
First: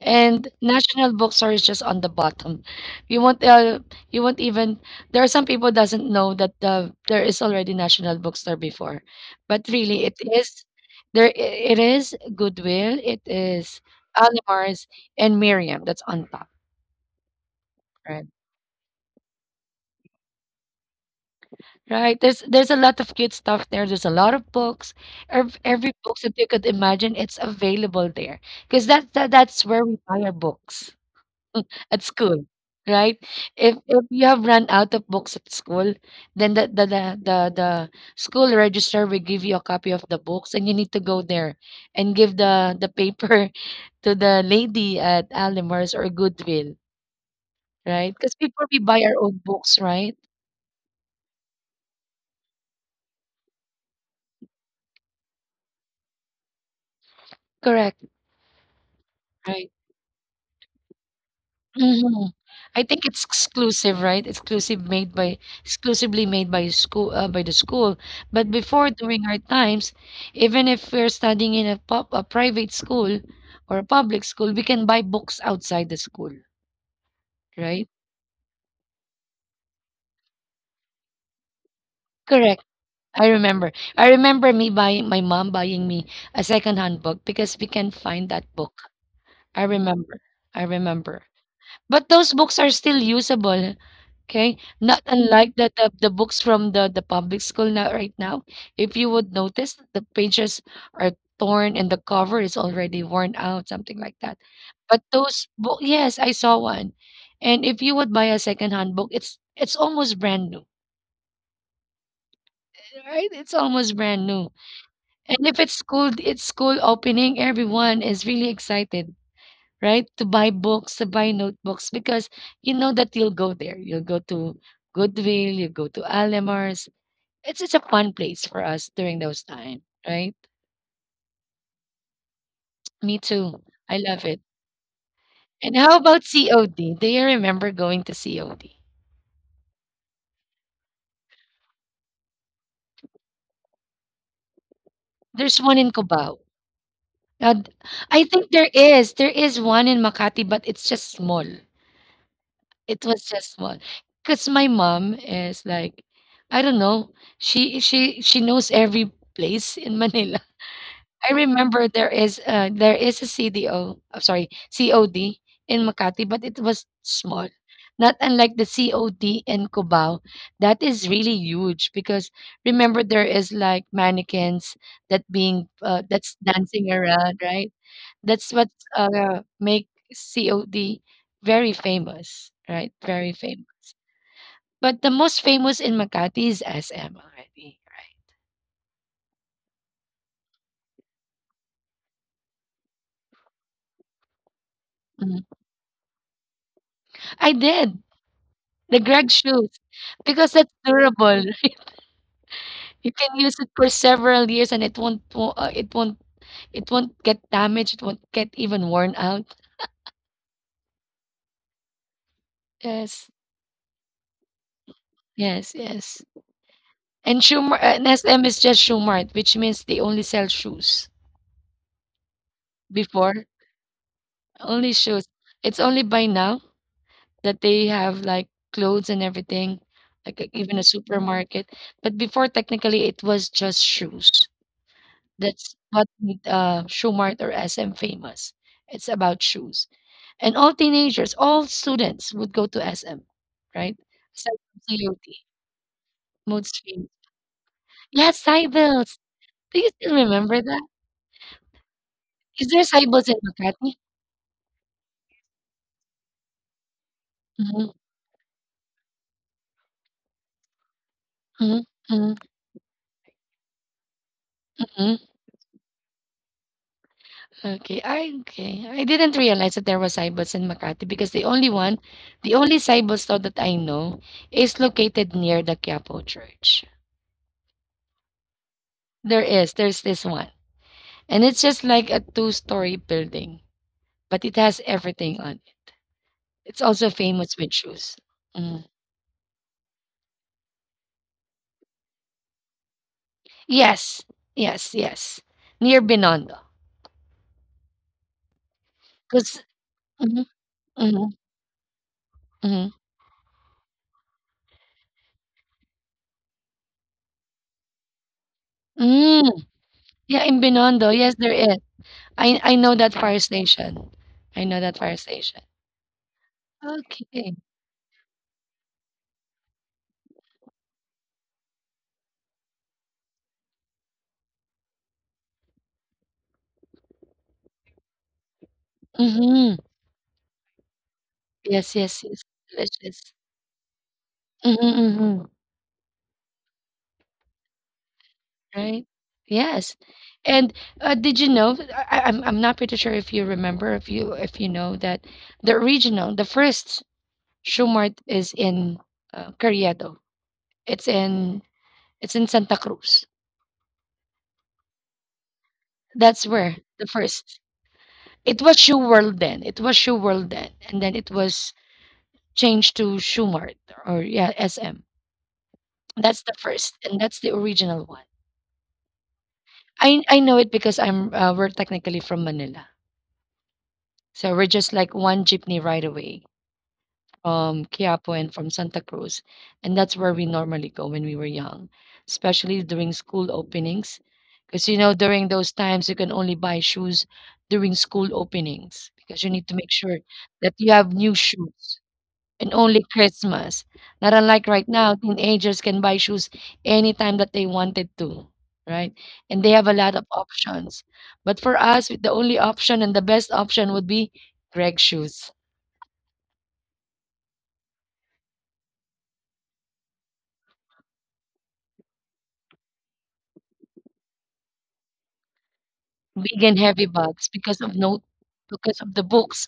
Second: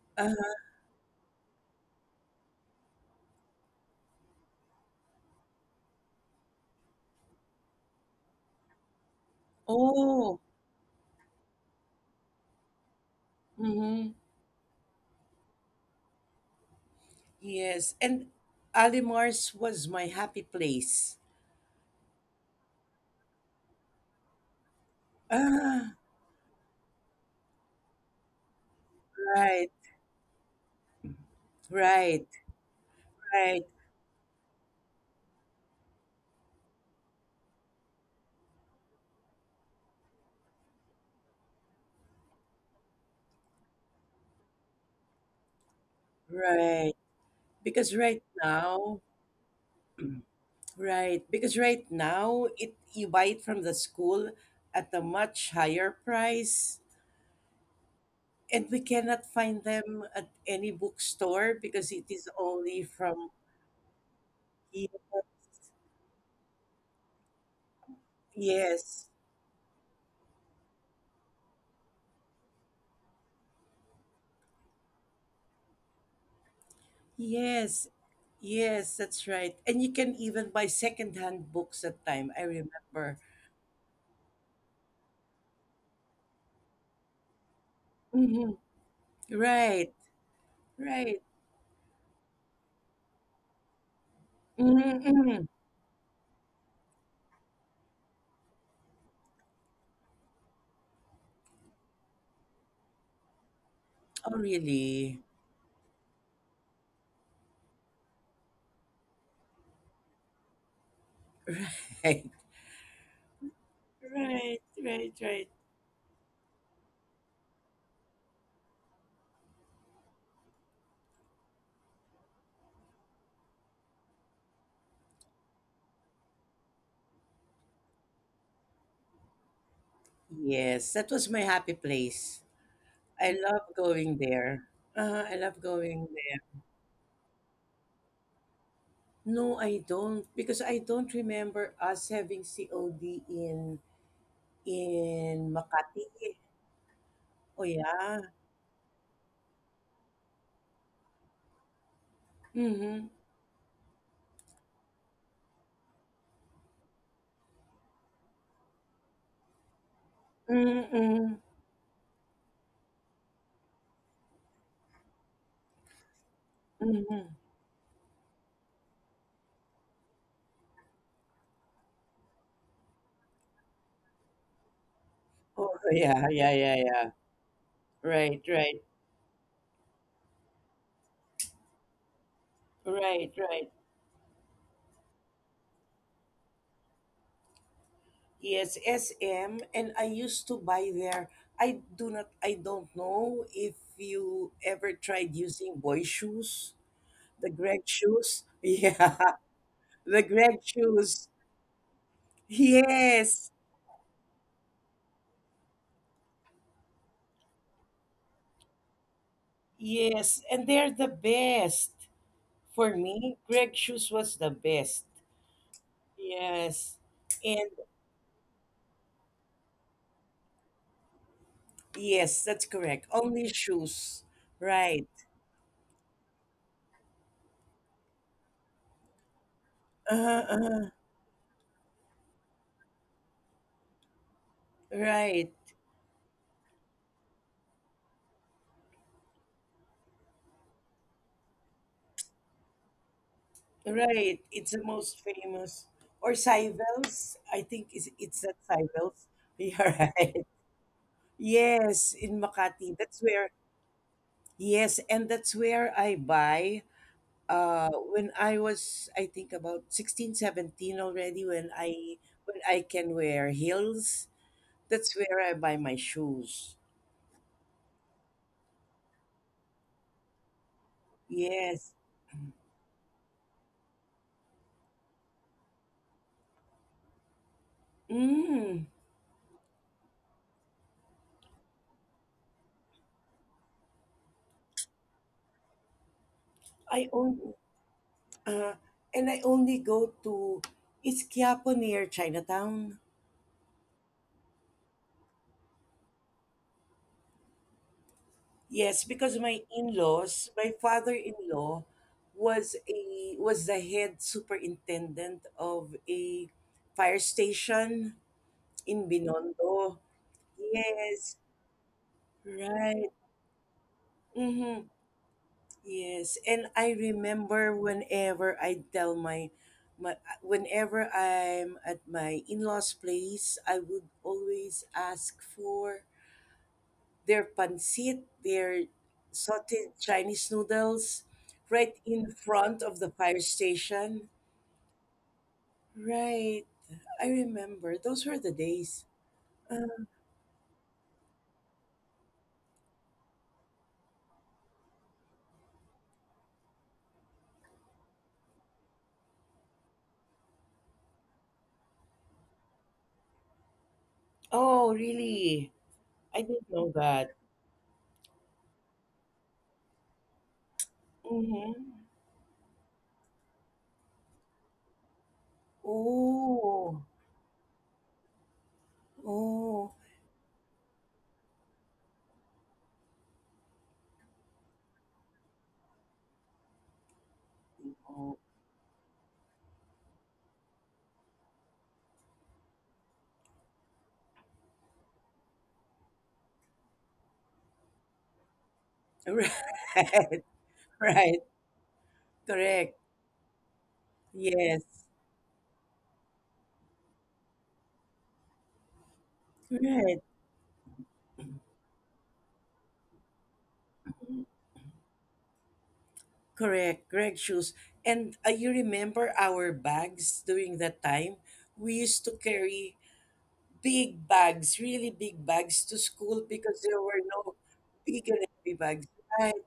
Speaker 1: and
Speaker 2: Uh-huh.
Speaker 1: National Bookstore is just on the bottom. You won't. You won't even. There are some people doesn't know that there is already National Bookstore before, but really it
Speaker 2: Oh,
Speaker 1: is. There i- it is Goodwill. It is
Speaker 2: mm-hmm.
Speaker 1: Alamars and Miriam. That's on top,
Speaker 2: Yes,
Speaker 1: right?
Speaker 2: and Alimar's was my happy place.
Speaker 1: Right. There's a lot of cute stuff there. There's a lot of books. Every
Speaker 2: Ah,
Speaker 1: books that you could imagine, it's available there. Because that's
Speaker 2: right,
Speaker 1: where we buy our books at
Speaker 2: right,
Speaker 1: school, right?
Speaker 2: right,
Speaker 1: If you have run out of books at school, then the school registrar will give you a copy of the books, and you need to go there and give the paper to the lady at Alimers or Goodwill,
Speaker 2: right. Because
Speaker 1: right?
Speaker 2: right
Speaker 1: Because before we buy
Speaker 2: now,
Speaker 1: our own books, right?
Speaker 2: right, because right now it you buy it from the school at a much higher price,
Speaker 1: Correct.
Speaker 2: and we cannot find
Speaker 1: Right.
Speaker 2: them at any bookstore because it is
Speaker 1: Mhm.
Speaker 2: only
Speaker 1: I think it's
Speaker 2: from
Speaker 1: exclusive, right?
Speaker 2: y-
Speaker 1: Exclusively made by school by the school. But before
Speaker 2: yes,
Speaker 1: during our times, even if we're studying in a private school or a public school, we can buy books outside the school, right?
Speaker 2: yes, yes, that's right. And you can even buy secondhand books at time, I
Speaker 1: Correct.
Speaker 2: remember.
Speaker 1: I remember. I remember me buying my mom buying me a second-hand book because we can find that
Speaker 2: Mm-hmm.
Speaker 1: book. I
Speaker 2: Right,
Speaker 1: remember. I
Speaker 2: right.
Speaker 1: remember. But those books are still usable, okay? Not
Speaker 2: Mhm, mhm.
Speaker 1: unlike the books from the public school now right now. If you would notice, the pages are torn and the cover is already worn out, something like
Speaker 2: Oh,
Speaker 1: that. But
Speaker 2: really?
Speaker 1: those book, yes, I saw one. And if you would buy a secondhand book, it's almost brand new,
Speaker 2: Right.
Speaker 1: right? It's almost brand new.
Speaker 2: Right, right,
Speaker 1: And
Speaker 2: right.
Speaker 1: if it's school, it's school opening. Everyone is really excited, right? To buy books, to buy notebooks, because you know that you'll go there. You'll go to Goodwill, you go to Alamars. It's a fun place for us during those time, right?
Speaker 2: Yes, that was my happy place.
Speaker 1: Me
Speaker 2: I
Speaker 1: too.
Speaker 2: love
Speaker 1: I
Speaker 2: going
Speaker 1: love it.
Speaker 2: there. I love
Speaker 1: And how
Speaker 2: going
Speaker 1: about
Speaker 2: there.
Speaker 1: COD? Do you remember going to COD?
Speaker 2: No, I don't because I don't remember us having COD in
Speaker 1: There's one in
Speaker 2: Makati.
Speaker 1: Cubao. Uh,
Speaker 2: Oh
Speaker 1: d-
Speaker 2: yeah.
Speaker 1: I think there is. There is one in Makati, but it's just small.
Speaker 2: Mhm.
Speaker 1: It was just small. Because my mom is like, I don't know. She knows every place in Manila.
Speaker 2: Mm-hmm.
Speaker 1: I remember there is a CDO, I'm sorry, COD in Makati, but it was
Speaker 2: Mm-hmm. Mm-hmm.
Speaker 1: small. Not unlike the COD in Cubao. That is really huge because remember there is like mannequins that being
Speaker 2: Oh yeah,
Speaker 1: that's
Speaker 2: yeah, yeah,
Speaker 1: dancing
Speaker 2: yeah.
Speaker 1: around, right?
Speaker 2: Right,
Speaker 1: That's what
Speaker 2: right,
Speaker 1: make COD very famous, right?
Speaker 2: right,
Speaker 1: Very famous.
Speaker 2: right.
Speaker 1: But the most famous in Makati is SM already, right?
Speaker 2: Yes, SM, and I used to buy there. I do not, I don't know if you ever tried
Speaker 1: Mhm.
Speaker 2: using boy shoes, the
Speaker 1: I
Speaker 2: Greg
Speaker 1: did.
Speaker 2: shoes.
Speaker 1: The
Speaker 2: Yeah,
Speaker 1: Greg shoes,
Speaker 2: the
Speaker 1: because
Speaker 2: Greg
Speaker 1: that's
Speaker 2: shoes.
Speaker 1: durable. You can
Speaker 2: Yes,
Speaker 1: use it for several years and it won't, it won't get damaged, it won't get even worn out.
Speaker 2: yes, and they're the best. For
Speaker 1: Yes.
Speaker 2: me, Greg shoes was the best.
Speaker 1: Yes, yes.
Speaker 2: Yes,
Speaker 1: And
Speaker 2: and
Speaker 1: Schumar and SM is just Schumart, which means they only sell shoes
Speaker 2: yes, that's correct.
Speaker 1: before.
Speaker 2: Only shoes.
Speaker 1: Only
Speaker 2: Right.
Speaker 1: shoes. It's only by now that they have like clothes and everything, like
Speaker 2: Uh,
Speaker 1: even a
Speaker 2: uh,
Speaker 1: supermarket. But before technically it was just shoes.
Speaker 2: right.
Speaker 1: That's what made Shoe-Mart or SM famous. It's about shoes. And all teenagers, all students would go to SM, right?
Speaker 2: Right.
Speaker 1: Aside
Speaker 2: It's
Speaker 1: from
Speaker 2: the most
Speaker 1: COT,
Speaker 2: famous. Or
Speaker 1: most famous.
Speaker 2: Saivel's. I think
Speaker 1: Yeah,
Speaker 2: it's at
Speaker 1: Sybils.
Speaker 2: Saivel's. You're
Speaker 1: Do you still
Speaker 2: right.
Speaker 1: remember that?
Speaker 2: Yes, in
Speaker 1: Is there
Speaker 2: Makati. That's
Speaker 1: Cybels in
Speaker 2: where,
Speaker 1: Makati?
Speaker 2: yes, and that's where I buy.
Speaker 1: Mhm,
Speaker 2: When I was, I think about 16, 17 already,
Speaker 1: mhm, mhm,
Speaker 2: when I can wear heels, that's
Speaker 1: mhm.
Speaker 2: where I buy my shoes.
Speaker 1: Okay. I didn't realize that there was Sybils in Makati because
Speaker 2: Yes.
Speaker 1: the only Sybils store that I know is located near the Quiapo Church.
Speaker 2: Mm.
Speaker 1: There is. There's this one. And it's just like a two-story building, but it has everything on it. It's
Speaker 2: I
Speaker 1: also
Speaker 2: own,
Speaker 1: famous with shoes.
Speaker 2: uh,
Speaker 1: Mm.
Speaker 2: and I only go to, it's Quiapo near Chinatown.
Speaker 1: Yes, yes, yes. Near Binondo.
Speaker 2: Yes, because my
Speaker 1: Because mm
Speaker 2: in-laws, my
Speaker 1: mm
Speaker 2: father-in-law was
Speaker 1: mm
Speaker 2: a was the head superintendent of a fire station in
Speaker 1: mm.
Speaker 2: Binondo.
Speaker 1: Yeah, in Binondo. Yes,
Speaker 2: Yes,
Speaker 1: there is. I know
Speaker 2: right.
Speaker 1: that fire station. I know
Speaker 2: Mm-hmm.
Speaker 1: that fire station.
Speaker 2: Yes, and I
Speaker 1: Okay.
Speaker 2: remember whenever I tell my my whenever I'm at my in-laws' place, I would always ask for their pancit, their
Speaker 1: Mm-hmm.
Speaker 2: sauteed Chinese noodles
Speaker 1: Yes,
Speaker 2: right
Speaker 1: yes,
Speaker 2: in
Speaker 1: yes.
Speaker 2: front of the
Speaker 1: Delicious.
Speaker 2: fire station.
Speaker 1: Mm-hmm, mm-hmm.
Speaker 2: Right. I remember. Those were the
Speaker 1: Right?
Speaker 2: days.
Speaker 1: Yes. And did you know? I'm not pretty sure if you remember, if you know that the original, the first Shumart is in Carriedo. It's in it's in Santa Cruz.
Speaker 2: Oh, really? I
Speaker 1: That's
Speaker 2: didn't
Speaker 1: where
Speaker 2: know
Speaker 1: the
Speaker 2: that.
Speaker 1: first. It was Shoe World then. It was Shoe World then, and then it was
Speaker 2: Mm-hmm.
Speaker 1: changed to Shumart or yeah SM. That's the first,
Speaker 2: Oh,
Speaker 1: and that's the original one.
Speaker 2: oh,
Speaker 1: I know it because I'm we're technically from Manila, so we're just like one jeepney right away from Quiapo
Speaker 2: oh.
Speaker 1: and from Santa Cruz, and that's where we normally go when we were young, especially during school openings. Because during those times, you can only buy shoes during school openings because you need to make sure
Speaker 2: Right,
Speaker 1: that you have new
Speaker 2: right,
Speaker 1: shoes and
Speaker 2: correct.
Speaker 1: only Christmas. Not unlike right
Speaker 2: Yes,
Speaker 1: now, teenagers can buy shoes anytime that they wanted to, right? And they have a lot
Speaker 2: correct,
Speaker 1: of options. But for us, the only option and the best option would be Greg shoes.
Speaker 2: correct. Correct shoes. And you remember our bags during that time? We used to carry big bags, really big bags to school
Speaker 1: Big and
Speaker 2: because there
Speaker 1: heavy
Speaker 2: were
Speaker 1: bags
Speaker 2: no big and heavy
Speaker 1: because
Speaker 2: bags.
Speaker 1: of the
Speaker 2: Right.
Speaker 1: books.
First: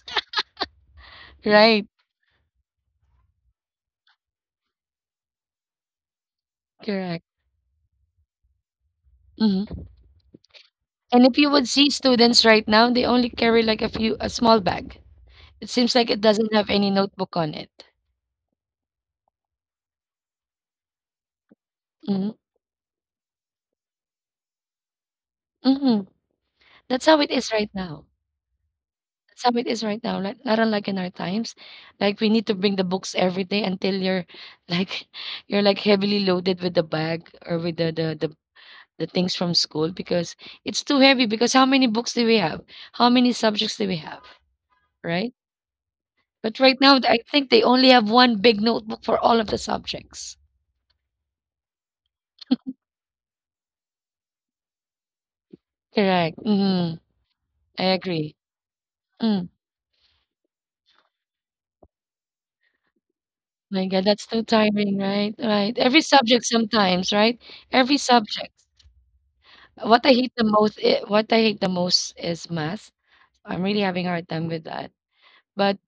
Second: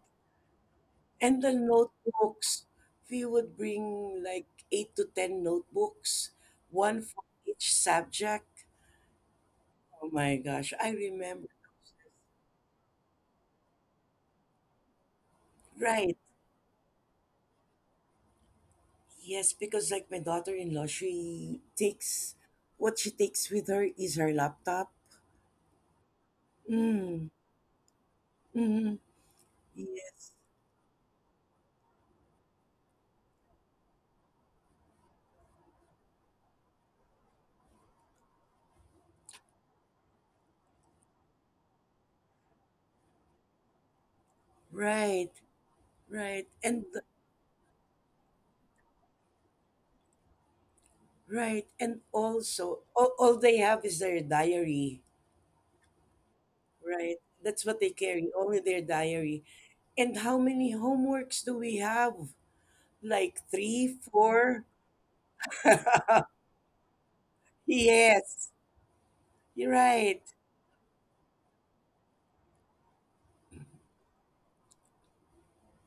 Speaker 2: And the
Speaker 1: Right,
Speaker 2: notebooks, we would bring like eight to ten notebooks, one for
Speaker 1: correct.
Speaker 2: each subject.
Speaker 1: Mhm.
Speaker 2: Oh my gosh, I
Speaker 1: And if
Speaker 2: remember.
Speaker 1: you would see students right now, they only carry like a small bag. It seems like
Speaker 2: Right.
Speaker 1: it doesn't have any notebook on it.
Speaker 2: Yes, because like my daughter-in-law, she
Speaker 1: Mhm.
Speaker 2: takes what she takes with her is her laptop.
Speaker 1: Mhm. That's how
Speaker 2: Mm.
Speaker 1: it is right now.
Speaker 2: Mm-hmm.
Speaker 1: That's how it is right now.
Speaker 2: Yes.
Speaker 1: Like not unlike in our times, like we need to bring the books every day until you're like you're like heavily loaded with the bag or with the things from school because it's too heavy. Because how many books do we have? How many subjects do we have?
Speaker 2: Right.
Speaker 1: Right?
Speaker 2: Right.
Speaker 1: But right
Speaker 2: And
Speaker 1: now, I think they only have one big notebook for all of the subjects.
Speaker 2: right, and also all they have is their diary,
Speaker 1: Correct. Mm-hmm.
Speaker 2: right? That's what
Speaker 1: I
Speaker 2: they carry,
Speaker 1: agree.
Speaker 2: only their diary.
Speaker 1: Mm.
Speaker 2: And how many homeworks do we have? Like
Speaker 1: My
Speaker 2: three,
Speaker 1: God, that's too
Speaker 2: four?
Speaker 1: tiring, right? Right. Every subject sometimes, right? Every
Speaker 2: Yes,
Speaker 1: subject.
Speaker 2: you're right.
Speaker 1: What I hate the most is math. I'm really having a hard time with that. But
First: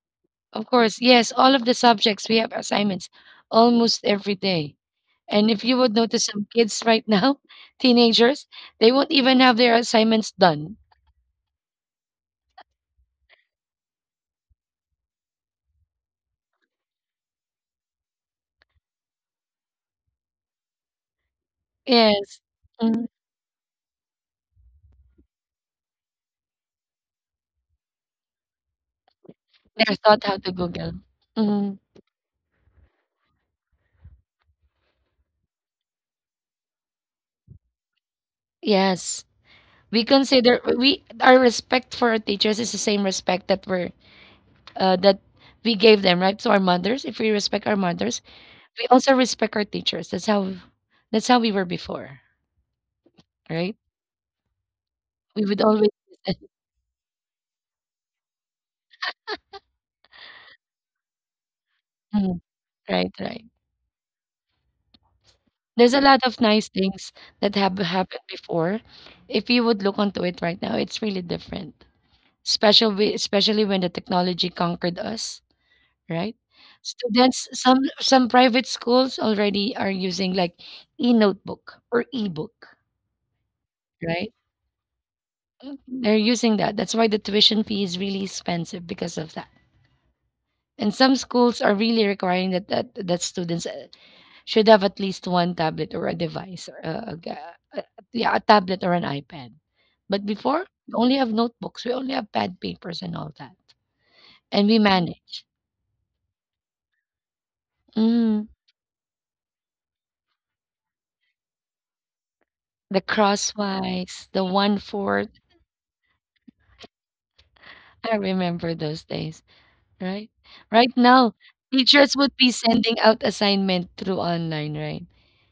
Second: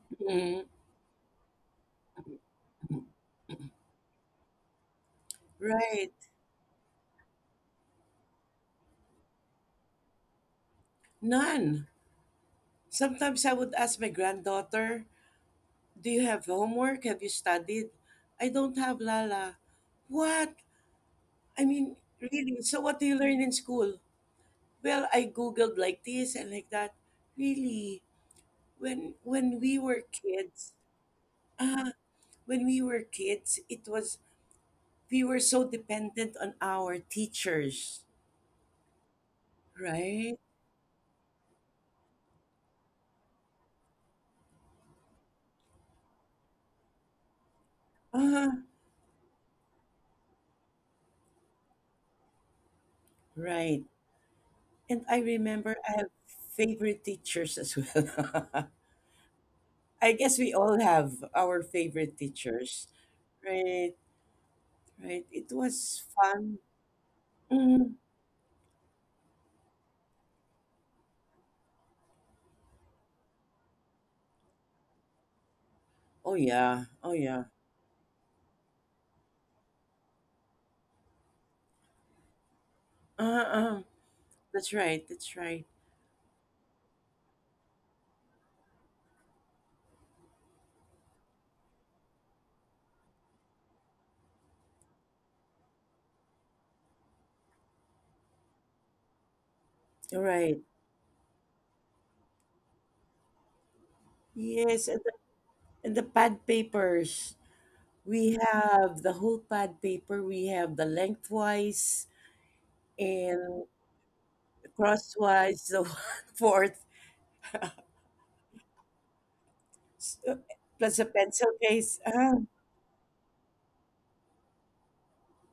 Speaker 1: of
Speaker 2: Mhm.
Speaker 1: course, yes, all of the subjects we have assignments almost every day. And if you would
Speaker 2: Right.
Speaker 1: notice some kids right now, teenagers, they won't even have their assignments done.
Speaker 2: None. Sometimes I would ask my granddaughter, do you have homework? Have you studied? I don't have, Lala. What? I mean,
Speaker 1: Yes.
Speaker 2: really? So, what
Speaker 1: Mm-hmm.
Speaker 2: do you learn in school? Well, I googled like this and like that. Really, when we
Speaker 1: They're
Speaker 2: were
Speaker 1: taught how to
Speaker 2: kids,
Speaker 1: Google. Mhm.
Speaker 2: ah, when we were kids, it was we were so dependent on our teachers,
Speaker 1: Yes. We
Speaker 2: right?
Speaker 1: consider we Our respect for our teachers is the same respect that uh, that we gave them, right? So our mothers, if we respect our mothers,
Speaker 2: Ah,
Speaker 1: we also respect our teachers. That's how we were before, right?
Speaker 2: right. And I
Speaker 1: We would
Speaker 2: remember
Speaker 1: always.
Speaker 2: I have favorite teachers as well. I guess we all have our favorite
Speaker 1: Mhm.
Speaker 2: teachers,
Speaker 1: Right, right.
Speaker 2: right? Right. It
Speaker 1: There's a
Speaker 2: was
Speaker 1: lot of
Speaker 2: fun.
Speaker 1: nice things that have
Speaker 2: Mm.
Speaker 1: happened before. If you would look onto it right now, it's really different. Especially when the technology conquered us,
Speaker 2: Oh
Speaker 1: right?
Speaker 2: yeah. Oh yeah.
Speaker 1: Students, some private schools already are using like e-notebook or e-book,
Speaker 2: Uh-uh.
Speaker 1: right?
Speaker 2: That's right. That's right.
Speaker 1: Mm, they're using that. That's why the tuition fee is really expensive because of that. And some schools are really requiring that students should have at least one tablet or a device or yeah, a tablet or an iPad.
Speaker 2: All
Speaker 1: But
Speaker 2: right.
Speaker 1: before, we only have notebooks, we only have pad papers and all that. And we
Speaker 2: Yes,
Speaker 1: manage.
Speaker 2: and the pad papers. We
Speaker 1: Mm,
Speaker 2: have the whole pad paper. We have the lengthwise
Speaker 1: the
Speaker 2: and
Speaker 1: crosswise, the one fourth.
Speaker 2: crosswise, the one fourth,
Speaker 1: I remember those days,
Speaker 2: s-
Speaker 1: right?
Speaker 2: uh,
Speaker 1: Right
Speaker 2: plus a
Speaker 1: now,
Speaker 2: pencil case.
Speaker 1: teachers would be sending out assignment through online, right?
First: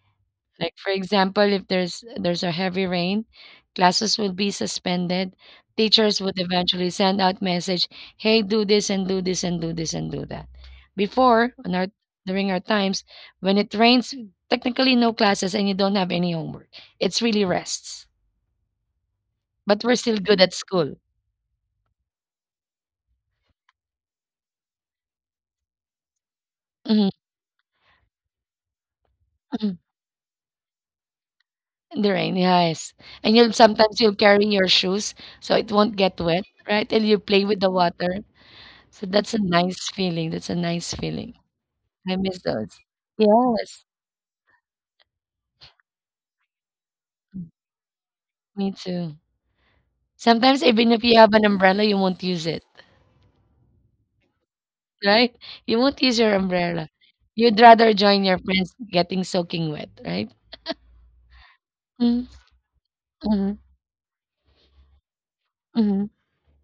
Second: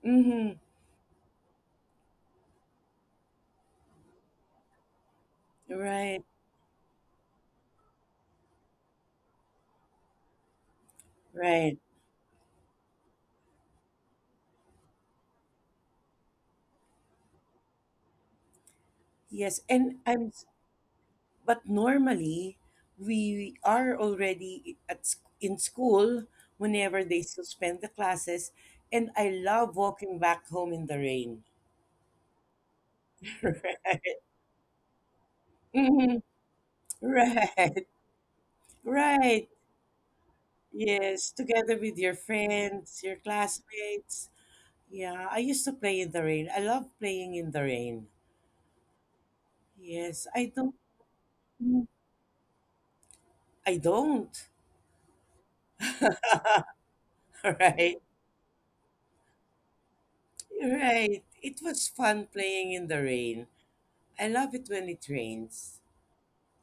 Speaker 2: Mm-hmm.
Speaker 1: Like for example, if there's a heavy rain, classes will be suspended. Teachers
Speaker 2: Right,
Speaker 1: would eventually send out message, "Hey, do this and do this and do this and do that." Before, on
Speaker 2: right.
Speaker 1: our during our times, when it rains, technically no classes and you don't have any homework. It's really rests,
Speaker 2: Yes,
Speaker 1: but we're
Speaker 2: and
Speaker 1: still
Speaker 2: I'm.
Speaker 1: good at school.
Speaker 2: but normally, we are already at in school whenever
Speaker 1: Mhm.
Speaker 2: they suspend the classes, and I love walking back home in the rain.
Speaker 1: In the rain, yes. And you'll sometimes
Speaker 2: Right.
Speaker 1: you'll carry your shoes so it won't get
Speaker 2: Mhm.
Speaker 1: wet, right? And you play with the
Speaker 2: Right.
Speaker 1: water. So that's a
Speaker 2: Right.
Speaker 1: nice feeling. That's a nice
Speaker 2: Yes,
Speaker 1: feeling.
Speaker 2: together with your
Speaker 1: I miss those.
Speaker 2: friends, your
Speaker 1: Yes,
Speaker 2: classmates. Yeah, I used to play in the rain. I love playing in the rain.
Speaker 1: me too.
Speaker 2: Yes, I
Speaker 1: Sometimes
Speaker 2: don't.
Speaker 1: even if you have an umbrella, you won't use it,
Speaker 2: I don't.
Speaker 1: right? You won't use your umbrella. You'd rather
Speaker 2: Right.
Speaker 1: join your friends getting soaking wet, right?
Speaker 2: Right. It was fun
Speaker 1: Mm-hmm.
Speaker 2: playing in the rain.
Speaker 1: Mm-hmm.
Speaker 2: I love it when it rains.
Speaker 1: Mm-hmm.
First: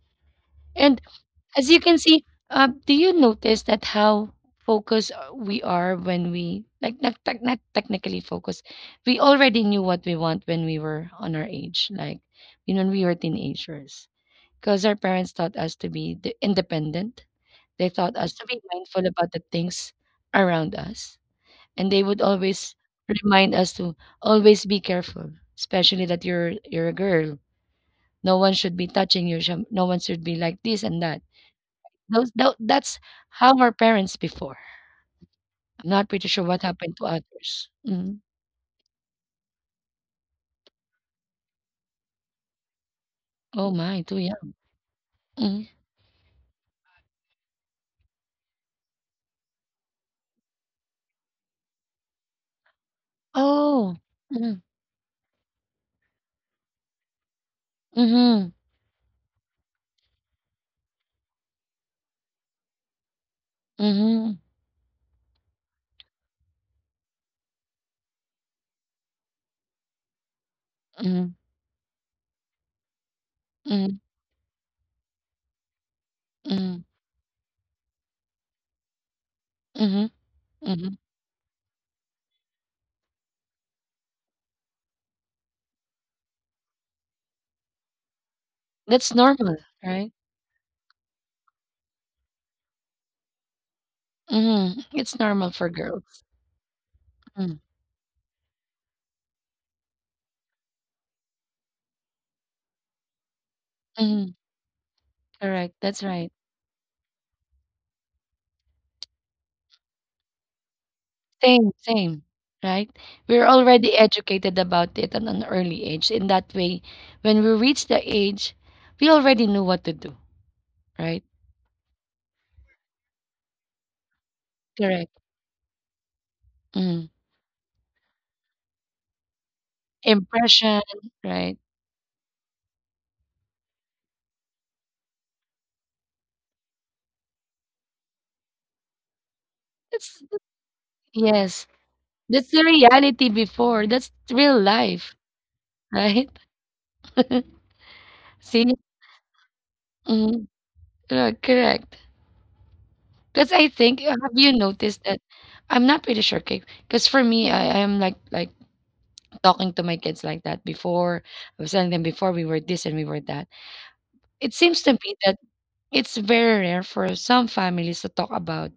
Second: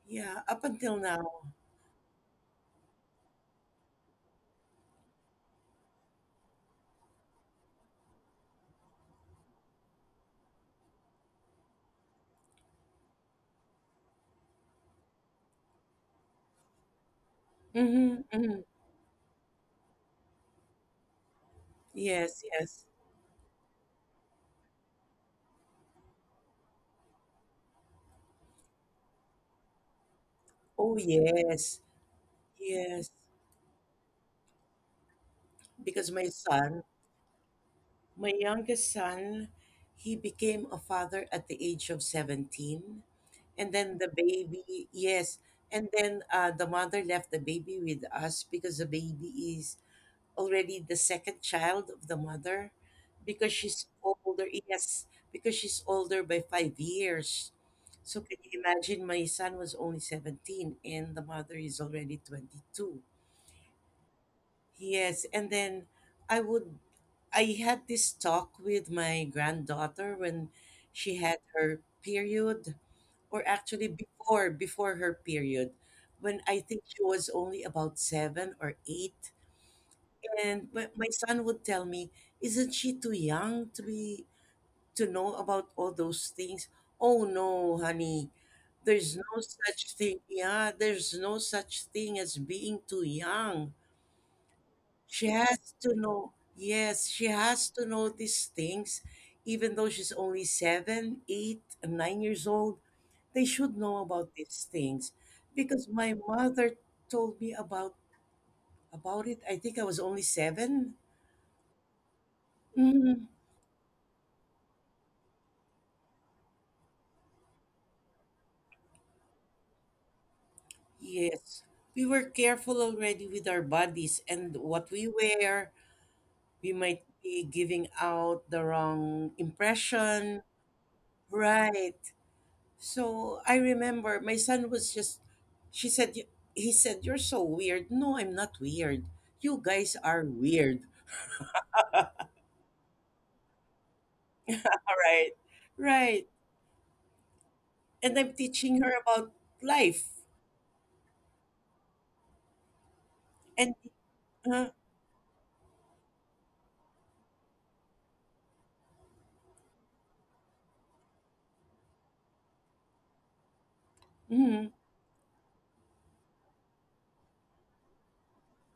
Speaker 2: Yeah, up until
Speaker 1: And
Speaker 2: now.
Speaker 1: as you can see, do you notice that how focused we are when we like not, not technically focused? We already knew what we want when we were on our age, like you know, when we were teenagers, because our parents taught us to be independent. They taught
Speaker 2: Mm-hmm,
Speaker 1: us to
Speaker 2: mm-hmm.
Speaker 1: be mindful about the things around us, and they would
Speaker 2: Yes,
Speaker 1: always
Speaker 2: yes.
Speaker 1: remind us to always be careful, especially that you're a girl. No one should be touching you. No one should be like this
Speaker 2: Oh,
Speaker 1: and that,
Speaker 2: yes.
Speaker 1: those tho that's
Speaker 2: Yes.
Speaker 1: how our parents before. I'm not
Speaker 2: Because my
Speaker 1: pretty sure what
Speaker 2: son,
Speaker 1: happened to others. Mm.
Speaker 2: my youngest son, he became a father at the age of 17. And
Speaker 1: Oh
Speaker 2: then
Speaker 1: my,
Speaker 2: the
Speaker 1: too young.
Speaker 2: baby, yes.
Speaker 1: Mm.
Speaker 2: And then the mother left the baby with us because the baby is already the second child of the mother because she's
Speaker 1: Oh.
Speaker 2: older.
Speaker 1: Mm.
Speaker 2: Yes, because she's older by 5 years. So can
Speaker 1: Mhm.
Speaker 2: you imagine my son was only 17 and the mother is already 22.
Speaker 1: Mhm.
Speaker 2: Yes, and then I would I had this talk with my granddaughter when she
Speaker 1: Mhm.
Speaker 2: had her period, or actually
Speaker 1: Mhm.
Speaker 2: before her period, when I think
Speaker 1: Mhm.
Speaker 2: she was only about seven or eight.
Speaker 1: Mhm.
Speaker 2: And my
Speaker 1: Mhm.
Speaker 2: my son would tell me, "Isn't she too young to be to know about all those things?" Oh no, honey, there's
Speaker 1: That's
Speaker 2: no
Speaker 1: normal,
Speaker 2: such
Speaker 1: right?
Speaker 2: thing. Yeah, there's no such thing as being too young.
Speaker 1: Mhm. It's
Speaker 2: She
Speaker 1: normal for
Speaker 2: has to
Speaker 1: girls.
Speaker 2: know, yes, she
Speaker 1: Mm.
Speaker 2: has to know these things. Even though she's only seven, 8, and 9 years old, they should know about
Speaker 1: Mhm.
Speaker 2: these things.
Speaker 1: Correct.
Speaker 2: Because
Speaker 1: That's
Speaker 2: my
Speaker 1: right.
Speaker 2: mother told me about it. I think I was only seven.
Speaker 1: Same, same, right?
Speaker 2: Mm,
Speaker 1: We're already educated about it at an early age. In that way, when we reach the age, we already knew what to do, right?
Speaker 2: yes. We were careful already with our bodies and what we
Speaker 1: Correct.
Speaker 2: wear. We might
Speaker 1: Mm.
Speaker 2: be giving out the wrong impression.
Speaker 1: Impression, right?
Speaker 2: Right. So I remember my son was just, she said, "You- he said, "You're so weird. No, I'm not weird. You guys
Speaker 1: That's
Speaker 2: are weird."
Speaker 1: yes. That's the reality before. That's real
Speaker 2: All
Speaker 1: life,
Speaker 2: right.
Speaker 1: right?
Speaker 2: Right. And I'm
Speaker 1: See?
Speaker 2: teaching her about life.
Speaker 1: Mhm. Yeah, correct. Because I
Speaker 2: And,
Speaker 1: think, have you
Speaker 2: uh,
Speaker 1: noticed that? I'm not pretty sure, Kate. Because for me, I am like talking to my kids like that before. I was telling them before we were this and we were that. It
Speaker 2: mm,
Speaker 1: seems to me that it's very rare for some families to talk about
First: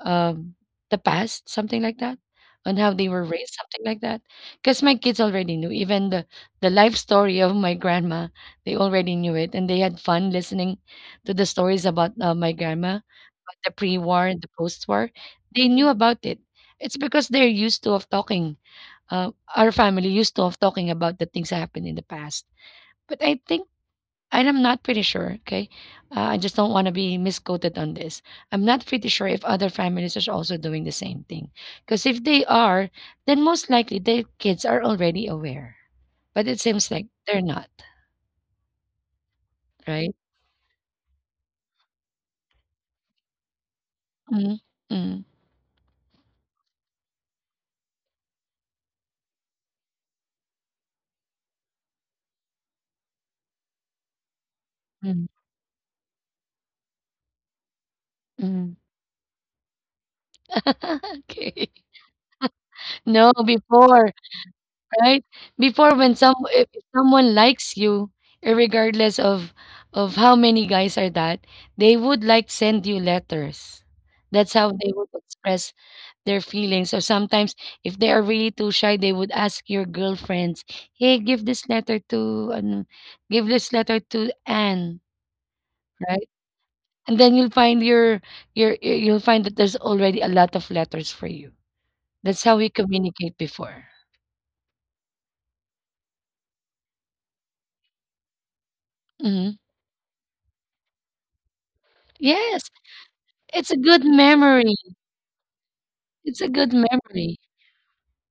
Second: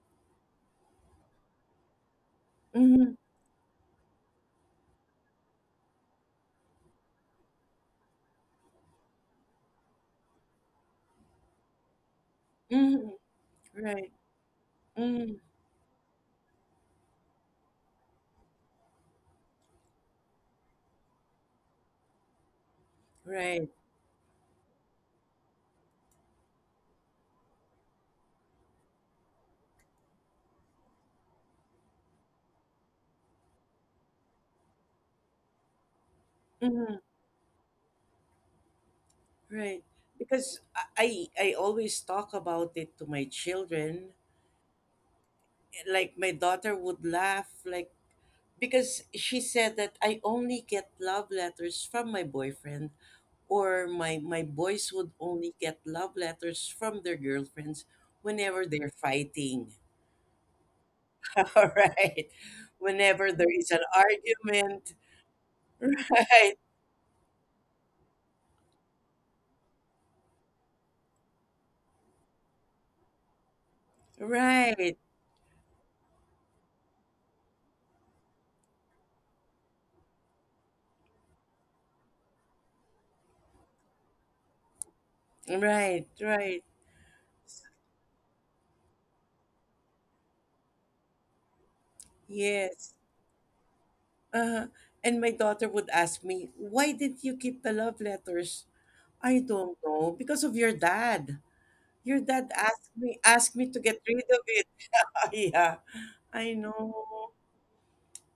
Speaker 1: Um, the past, something like that, on how they
Speaker 2: mm,
Speaker 1: were raised, something like that. Because my kids already knew, even the life story of my grandma, they already knew it, and they had fun listening to the stories about my grandma,
Speaker 2: mm,
Speaker 1: about the
Speaker 2: right.
Speaker 1: pre-war and the post-war.
Speaker 2: Mm,
Speaker 1: They knew about it. It's because they're used to of talking. Uh, our family used to of talking about the things that happened in the past. But I think
Speaker 2: right.
Speaker 1: and I'm not pretty sure, okay? I just don't want to be misquoted on this. I'm not pretty sure if other families are also doing the same thing. Because if they are, then most likely their kids are already aware. But it seems
Speaker 2: Mm,
Speaker 1: like they're not,
Speaker 2: right.
Speaker 1: right?
Speaker 2: Because I always talk about it to my children.
Speaker 1: mm mm
Speaker 2: Like my daughter would laugh, like, because she said that I only get love letters from my boyfriend or my boys would
Speaker 1: mm
Speaker 2: only get love letters from their girlfriends whenever
Speaker 1: mm.
Speaker 2: they're fighting.
Speaker 1: Okay.
Speaker 2: All right, whenever
Speaker 1: No,
Speaker 2: there is an
Speaker 1: before,
Speaker 2: argument.
Speaker 1: right? Before when some
Speaker 2: Right,
Speaker 1: if someone likes you, regardless of how many guys are that, they would like send you letters. That's how they
Speaker 2: right,
Speaker 1: would express their feelings. So sometimes, if they are really too shy, they would ask your girlfriends, "Hey, give this letter to ano, give this letter to Anne,"
Speaker 2: right,
Speaker 1: right?
Speaker 2: right,
Speaker 1: And then you'll find your you'll find that there's already a lot of letters for you. That's how we
Speaker 2: yes.
Speaker 1: communicate before.
Speaker 2: uh and my daughter would ask me, why didn't you keep the love letters? I
Speaker 1: Hmm.
Speaker 2: don't know, because of your dad. Your dad
Speaker 1: Yes,
Speaker 2: asked me
Speaker 1: it's
Speaker 2: to
Speaker 1: a
Speaker 2: get
Speaker 1: good
Speaker 2: rid of it.
Speaker 1: memory.
Speaker 2: Yeah,
Speaker 1: It's
Speaker 2: I
Speaker 1: a good
Speaker 2: know.
Speaker 1: memory.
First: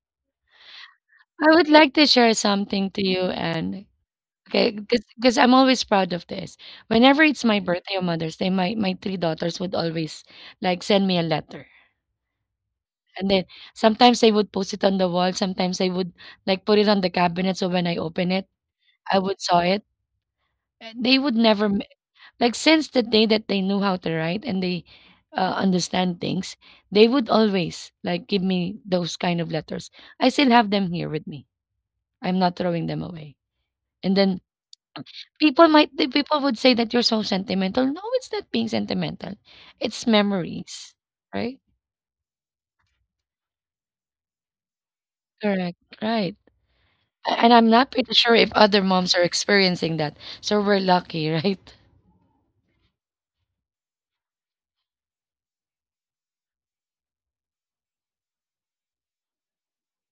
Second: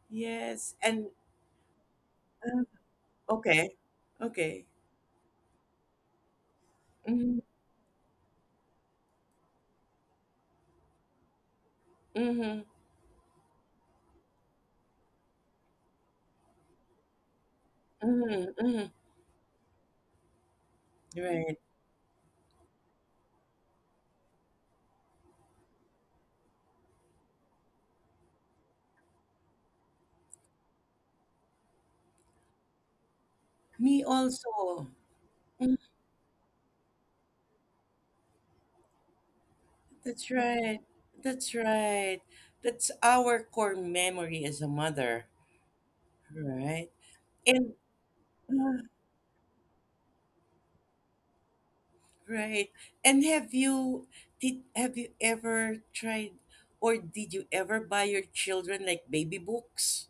Speaker 2: Yes, and
Speaker 1: I would like to share
Speaker 2: uh,
Speaker 1: something to you,
Speaker 2: okay.
Speaker 1: Anne.
Speaker 2: Okay.
Speaker 1: Okay, because I'm always proud of this. Whenever
Speaker 2: Mhm.
Speaker 1: it's my birthday or Mother's Day, my three daughters would always like send me a letter.
Speaker 2: Mhm.
Speaker 1: And then sometimes they would post it on the wall, sometimes they would like put it on the cabinet so when I open it,
Speaker 2: Mhm. Mhm.
Speaker 1: I would saw it. They would
Speaker 2: Right.
Speaker 1: never like since the day that they knew how to write and they understand things, they would always like give me those kind of letters. I still have them here with me. I'm not throwing them away.
Speaker 2: Me
Speaker 1: And then
Speaker 2: also.
Speaker 1: People
Speaker 2: Mhm.
Speaker 1: might the people would say that you're so sentimental. No, it's not being sentimental. It's
Speaker 2: That's right.
Speaker 1: memories,
Speaker 2: That's
Speaker 1: right?
Speaker 2: right. That's our core memory as a mother,
Speaker 1: Correct, right.
Speaker 2: right?
Speaker 1: And I'm
Speaker 2: And
Speaker 1: not pretty sure if other
Speaker 2: uh,
Speaker 1: moms are experiencing that. So we're lucky, right?
Speaker 2: right. And have you ever tried or did you ever buy your children like baby books?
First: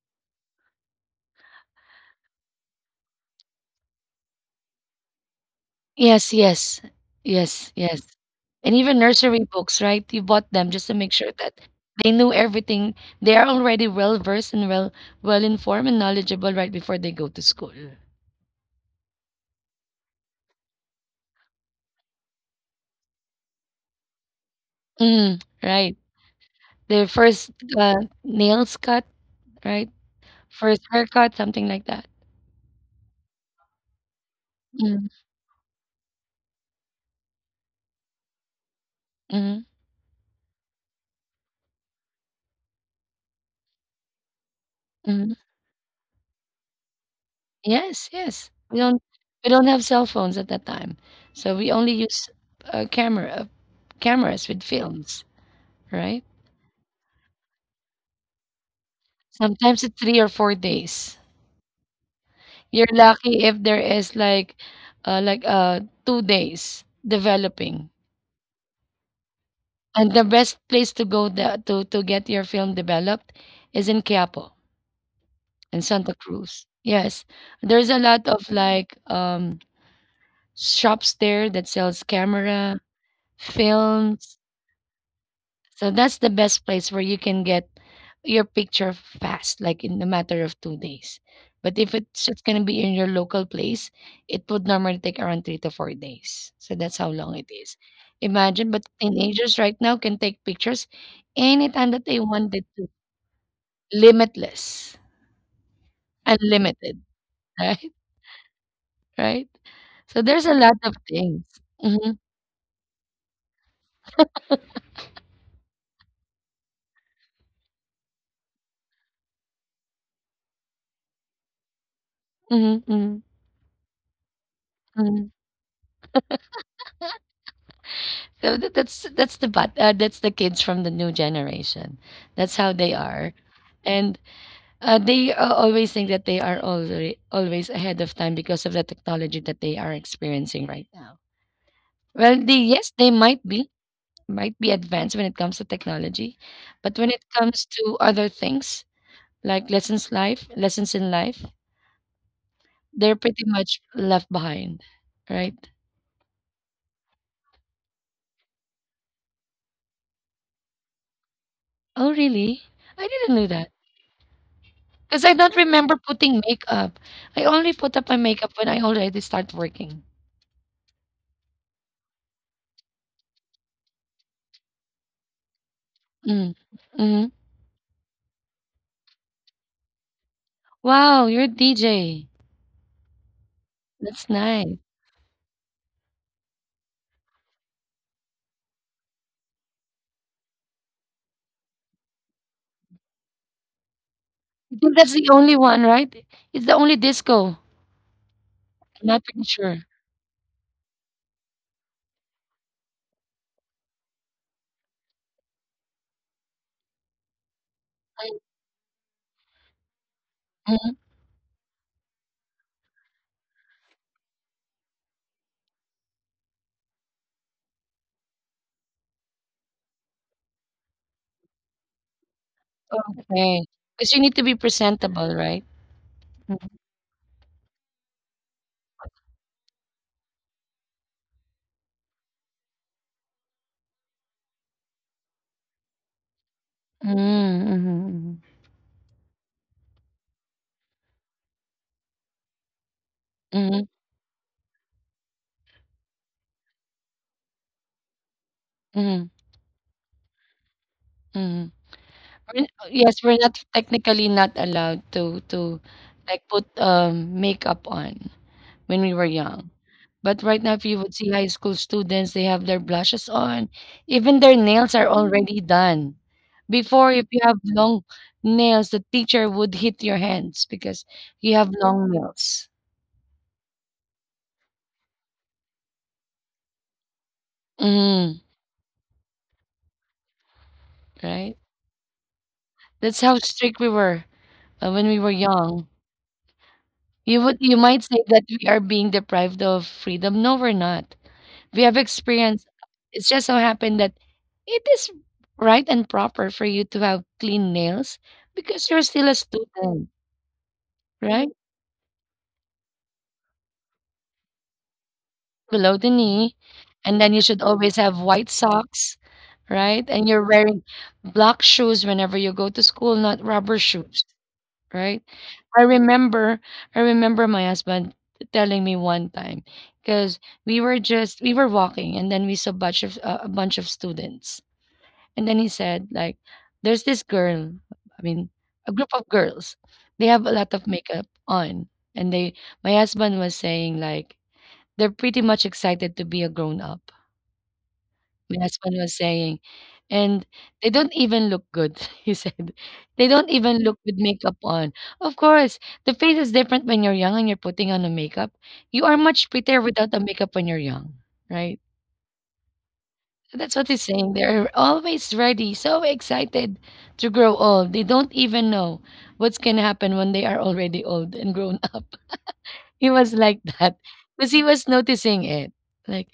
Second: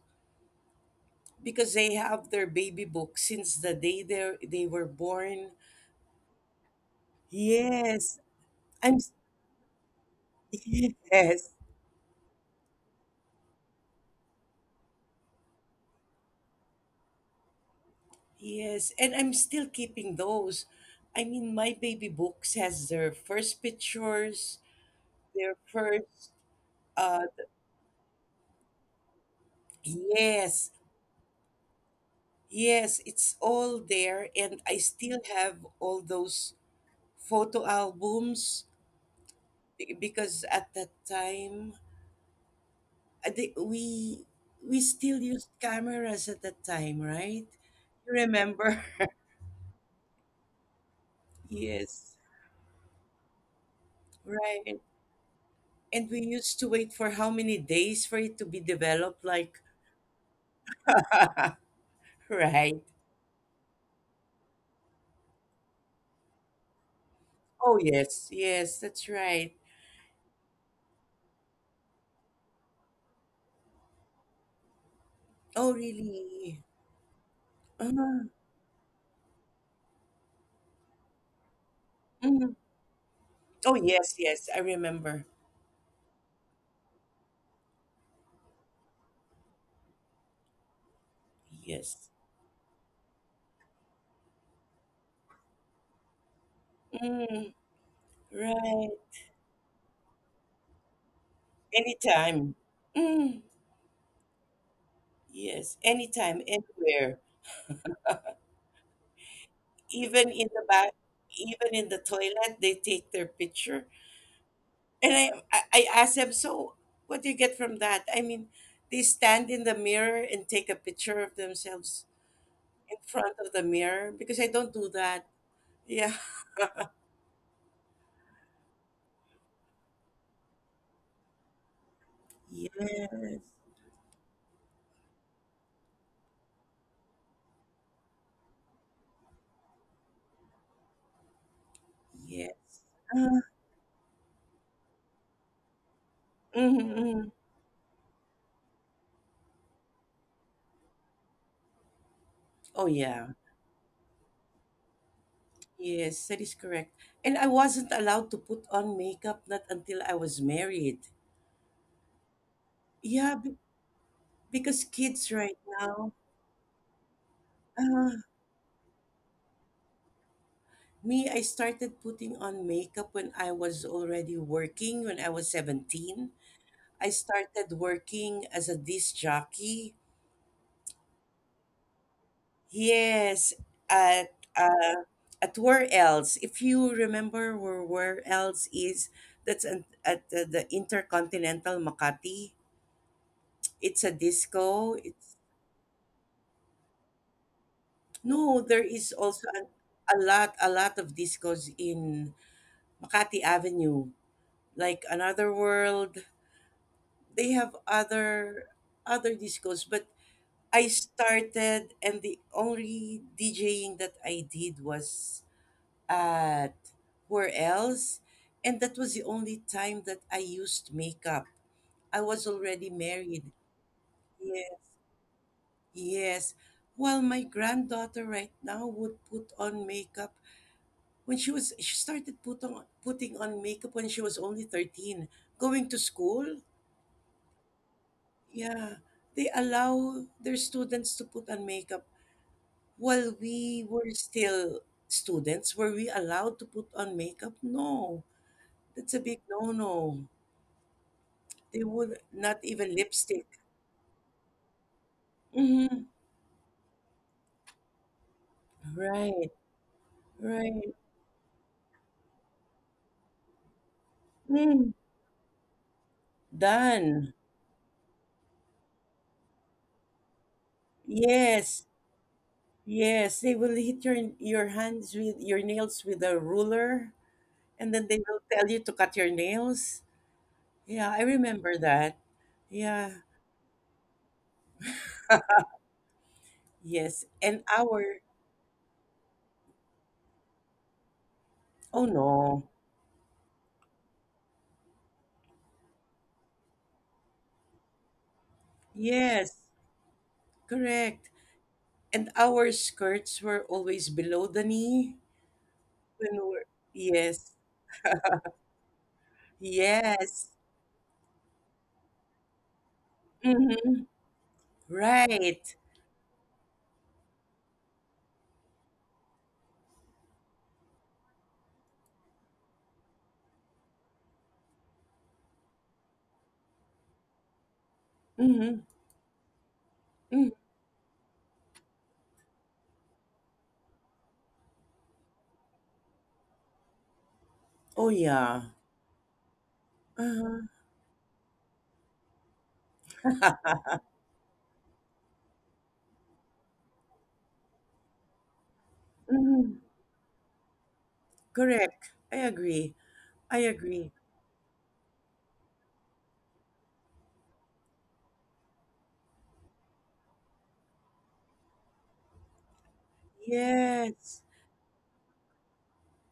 Speaker 2: Because they have their baby books since the day they were born.
Speaker 1: Yes, yes. Yes, yes.
Speaker 2: Yes.
Speaker 1: And
Speaker 2: I'm
Speaker 1: even nursery books, right? You bought them just to make sure
Speaker 2: yes.
Speaker 1: that they knew everything. They are already well versed and well informed and knowledgeable right before they go to school.
Speaker 2: Yes, and I'm still keeping those. I mean, my baby books has their first pictures,
Speaker 1: Mm,
Speaker 2: their
Speaker 1: right.
Speaker 2: first
Speaker 1: Their
Speaker 2: uh
Speaker 1: first uh, nails cut, right?
Speaker 2: yes,
Speaker 1: First haircut, something like that.
Speaker 2: yes, it's all there and I
Speaker 1: Mm,
Speaker 2: still have all those photo albums
Speaker 1: mhm,
Speaker 2: because at that time the, we still
Speaker 1: mhm.
Speaker 2: used cameras at that time, right?
Speaker 1: Yes,
Speaker 2: You
Speaker 1: yes.
Speaker 2: remember?
Speaker 1: We don't have cell phones at that time, so we only
Speaker 2: Yes,
Speaker 1: use, uh, camera uh, cameras with
Speaker 2: right.
Speaker 1: films,
Speaker 2: And we
Speaker 1: right?
Speaker 2: used to wait for how many days for it to be developed, like
Speaker 1: Sometimes it's 3 or 4 days.
Speaker 2: right.
Speaker 1: You're lucky if there is like, uh, like, uh, 2 days
Speaker 2: Oh,
Speaker 1: developing.
Speaker 2: yes. Yes, that's right.
Speaker 1: And the best place to go the to get your film developed is in Quiapo,
Speaker 2: Oh,
Speaker 1: in Santa
Speaker 2: really?
Speaker 1: Cruz. Yes, there's a lot
Speaker 2: Uh,
Speaker 1: of like, shops there that sells
Speaker 2: mm.
Speaker 1: camera,
Speaker 2: Oh, yes,
Speaker 1: films.
Speaker 2: yes. I remember.
Speaker 1: So that's the best place where you can get your picture fast, like in a matter of 2 days. But if
Speaker 2: Yes.
Speaker 1: it's just gonna be in your local place, it would normally take around 3 to 4 days. So that's how long it
Speaker 2: Mm,
Speaker 1: is. Imagine, but
Speaker 2: right.
Speaker 1: teenagers right now can take pictures anytime that they
Speaker 2: Anytime.
Speaker 1: wanted to.
Speaker 2: Mm,
Speaker 1: Limitless.
Speaker 2: yes. Anytime,
Speaker 1: Unlimited.
Speaker 2: anywhere.
Speaker 1: Right? Right? So
Speaker 2: Even
Speaker 1: there's
Speaker 2: in
Speaker 1: a
Speaker 2: the
Speaker 1: lot of
Speaker 2: bath,
Speaker 1: things.
Speaker 2: even in the
Speaker 1: hmm
Speaker 2: toilet, they take their picture. And I asked them, so what do you get from that? I mean, they stand in the mirror and take a picture of themselves
Speaker 1: hmm
Speaker 2: in
Speaker 1: hmm
Speaker 2: front of the mirror because I don't do that.
Speaker 1: hmm
Speaker 2: Yeah.
Speaker 1: that's the kids from the new generation. That's how they
Speaker 2: Yes,
Speaker 1: are, and they always think that they are already always ahead of time because of the technology that they are experiencing right now. Well, they
Speaker 2: yes.
Speaker 1: yes, they
Speaker 2: Uh,
Speaker 1: might be advanced when it comes to technology,
Speaker 2: mhm,
Speaker 1: but when it
Speaker 2: mhm.
Speaker 1: comes to other things like lessons life lessons in life,
Speaker 2: Oh,
Speaker 1: they're
Speaker 2: yeah.
Speaker 1: pretty much left behind, right?
Speaker 2: Yes, that is correct. And I wasn't allowed to put on makeup not until I was married.
Speaker 1: Oh, really? I didn't
Speaker 2: Yeah,
Speaker 1: know that.
Speaker 2: because
Speaker 1: Because I
Speaker 2: kids
Speaker 1: don't
Speaker 2: right
Speaker 1: remember
Speaker 2: now,
Speaker 1: putting makeup. I only put up
Speaker 2: uh,
Speaker 1: my makeup when I already start working.
Speaker 2: me, I started putting on makeup when I was already working, when I was 17.
Speaker 1: Mm.
Speaker 2: I
Speaker 1: hmm
Speaker 2: started working as a disc jockey.
Speaker 1: Wow, you're a DJ.
Speaker 2: Yes, at
Speaker 1: That's nice.
Speaker 2: uh, at where else? If you remember where else is, that's at the Intercontinental Makati. It's a
Speaker 1: I
Speaker 2: disco.
Speaker 1: think that's
Speaker 2: It's
Speaker 1: the only one, right? It's the only disco.
Speaker 2: no, there is
Speaker 1: I'm not
Speaker 2: also
Speaker 1: pretty sure.
Speaker 2: a lot of discos in Makati Avenue, like Another World. They have other discos, but I
Speaker 1: Mm-hmm.
Speaker 2: started and the only DJing that I did was at where else? And that was the only time that I used makeup. I was already married.
Speaker 1: Okay. Because you need to be
Speaker 2: Yes,
Speaker 1: presentable, right?
Speaker 2: yes.
Speaker 1: Mm-hmm.
Speaker 2: Well, my granddaughter right now would put on makeup when she started putting on makeup when she was only 13, going to school.
Speaker 1: Mm-hmm.
Speaker 2: Yeah, they allow their students to put on makeup. While we
Speaker 1: Mm-hmm.
Speaker 2: were still students, were we allowed to put on makeup? No, that's a
Speaker 1: Mm-hmm.
Speaker 2: big no no.
Speaker 1: Mm-hmm.
Speaker 2: They would not
Speaker 1: We're,
Speaker 2: even
Speaker 1: yes, we're
Speaker 2: lipstick.
Speaker 1: not technically not allowed to
Speaker 2: Mhm.
Speaker 1: like put makeup on when we were
Speaker 2: Right,
Speaker 1: young. But right now, if
Speaker 2: right.
Speaker 1: you would see high school students, they have their blushes on. Even their
Speaker 2: Mm.
Speaker 1: nails are already done. Before, if
Speaker 2: Done.
Speaker 1: you have long nails, the teacher would hit your hands because you have
Speaker 2: Yes,
Speaker 1: long nails.
Speaker 2: yes. They will hit your hands with your nails with a ruler, and then they will
Speaker 1: Mm,
Speaker 2: tell you to cut your nails. Yeah, I
Speaker 1: right?
Speaker 2: remember that. Yeah,
Speaker 1: That's how strict we were when we were young.
Speaker 2: yes.
Speaker 1: You would
Speaker 2: And
Speaker 1: you might
Speaker 2: our
Speaker 1: say that we are being deprived of freedom. No, we're not. We have
Speaker 2: oh
Speaker 1: experience.
Speaker 2: no,
Speaker 1: It's just so happened that it is right and proper for you to have clean nails because you're still a
Speaker 2: yes,
Speaker 1: student,
Speaker 2: correct.
Speaker 1: right?
Speaker 2: And our skirts were always below the knee
Speaker 1: Below the
Speaker 2: when we
Speaker 1: knee.
Speaker 2: were
Speaker 1: And then you
Speaker 2: yes,
Speaker 1: should always have white socks, right? And
Speaker 2: yes.
Speaker 1: you're wearing black shoes whenever you go to school, not rubber
Speaker 2: Mm-hmm.
Speaker 1: shoes, right?
Speaker 2: Right.
Speaker 1: I remember, I remember my husband telling me one time because we were walking and then we saw a bunch of students. And then he said, like, there's this girl, I mean,
Speaker 2: Mhm,
Speaker 1: a group of girls. They have a
Speaker 2: mm.
Speaker 1: lot of makeup on. And they My husband was saying like they're pretty much excited to be a grown up.
Speaker 2: Oh,
Speaker 1: My
Speaker 2: yeah.
Speaker 1: husband was saying, and
Speaker 2: Uh-huh.
Speaker 1: they don't even look good, he said. They don't even look with makeup on. Of course, the face is different when you're young and you're putting on a makeup. You are much prettier
Speaker 2: Mhm.
Speaker 1: without the makeup when you're young, right?
Speaker 2: Correct. I agree. I
Speaker 1: That's what he's
Speaker 2: agree.
Speaker 1: saying. They're always ready, so excited to grow old. They don't even know what's going to happen when they are already old and grown up. He was like that
Speaker 2: Yes.
Speaker 1: because he was noticing it. Like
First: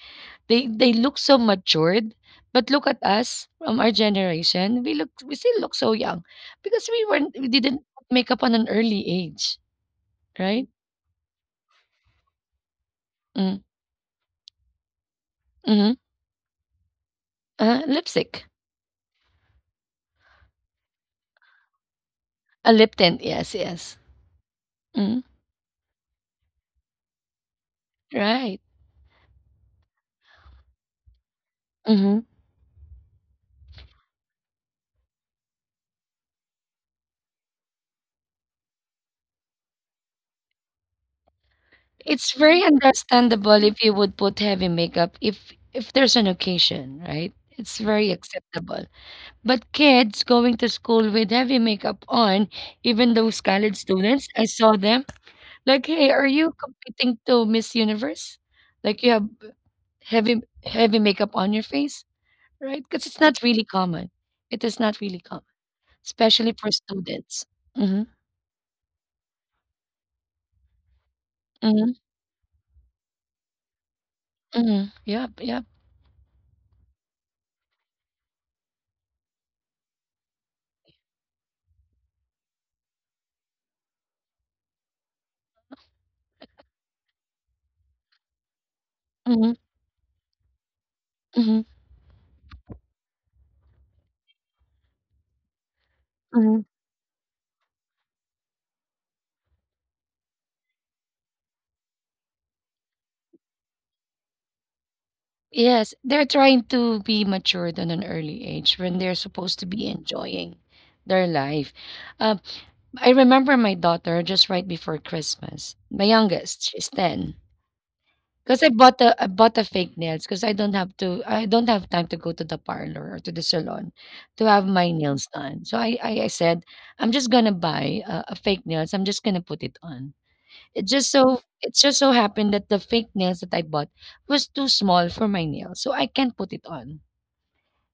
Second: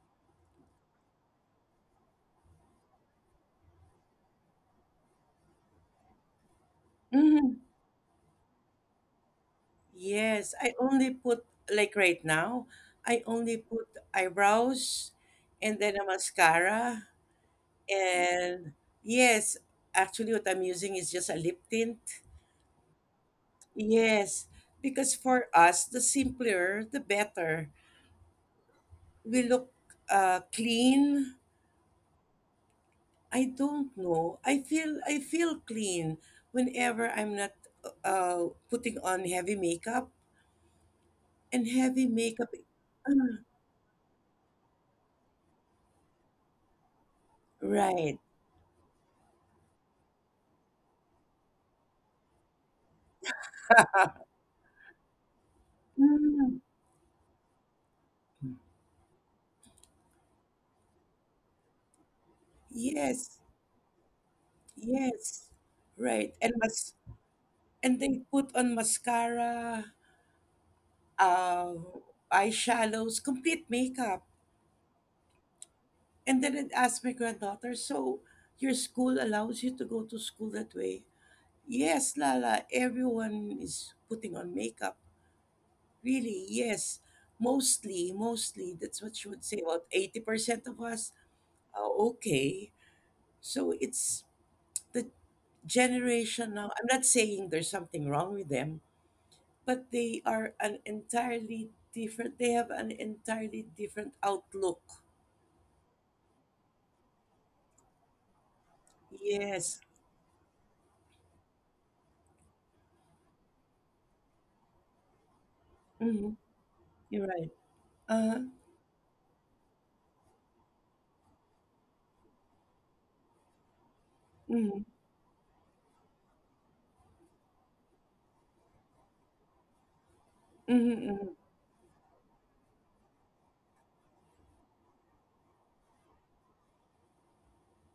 Speaker 1: they look so matured, but look at us from our generation. We still look so young because we
Speaker 2: Mhm.
Speaker 1: didn't put makeup on an early age,
Speaker 2: Yes.
Speaker 1: right?
Speaker 2: I only put, like right now, I only
Speaker 1: Mm,
Speaker 2: put eyebrows and
Speaker 1: mm-hmm.
Speaker 2: then a mascara.
Speaker 1: Lipstick,
Speaker 2: And yes, actually, what I'm using is just a lip tint.
Speaker 1: a lip tint. Yes, yes.
Speaker 2: Yes. Because
Speaker 1: Mm,
Speaker 2: for us, the simpler, the better.
Speaker 1: right.
Speaker 2: We look clean.
Speaker 1: Hmm.
Speaker 2: I don't know. I feel clean whenever I'm not putting on heavy makeup and heavy
Speaker 1: It's
Speaker 2: makeup.
Speaker 1: very
Speaker 2: Ah,
Speaker 1: understandable if you would put heavy makeup if there's an occasion, right? It's very
Speaker 2: right.
Speaker 1: acceptable. But kids going to school with heavy makeup on, even those college students, I saw them like, "Hey, are you
Speaker 2: Mm,
Speaker 1: competing to Miss Universe? Like you have heavy heavy makeup on your face, right?" Because it's
Speaker 2: yes.
Speaker 1: not really common. It is not really common,
Speaker 2: Yes. Right.
Speaker 1: especially for students.
Speaker 2: And
Speaker 1: Mm-hmm.
Speaker 2: they put on mascara, uh
Speaker 1: Mm-hmm.
Speaker 2: eyeshadows, complete makeup.
Speaker 1: Mm-hmm. Yep. Yep.
Speaker 2: And then it asked my granddaughter, so your school allows you to go to school that way? Yes, Lala, everyone is putting on makeup. Really, yes. Mostly, mostly. That's what you would
Speaker 1: Mm-hmm.
Speaker 2: say. About 80% of us
Speaker 1: Mm-hmm.
Speaker 2: are okay. So it's the generation
Speaker 1: Mm-hmm.
Speaker 2: now. I'm not saying there's something wrong with them, but they are an entirely different, they have an entirely different outlook.
Speaker 1: Yes, they're trying to be matured at an early age when they're supposed to
Speaker 2: Yes.
Speaker 1: be enjoying their life. Uh, I remember my daughter just right before Christmas, my
Speaker 2: Mm-hmm.
Speaker 1: youngest, she's
Speaker 2: You're
Speaker 1: 10.
Speaker 2: right. Uh-huh.
Speaker 1: Because I bought a fake nails because I don't have time to go to the parlor or to the salon to have
Speaker 2: Mm-hmm.
Speaker 1: my nails done. So I said I'm just gonna buy a fake nails. I'm just gonna put it on.
Speaker 2: Mm-hmm.
Speaker 1: It just so happened that the fake nails that I bought was too small for my nail, so I can't put it on.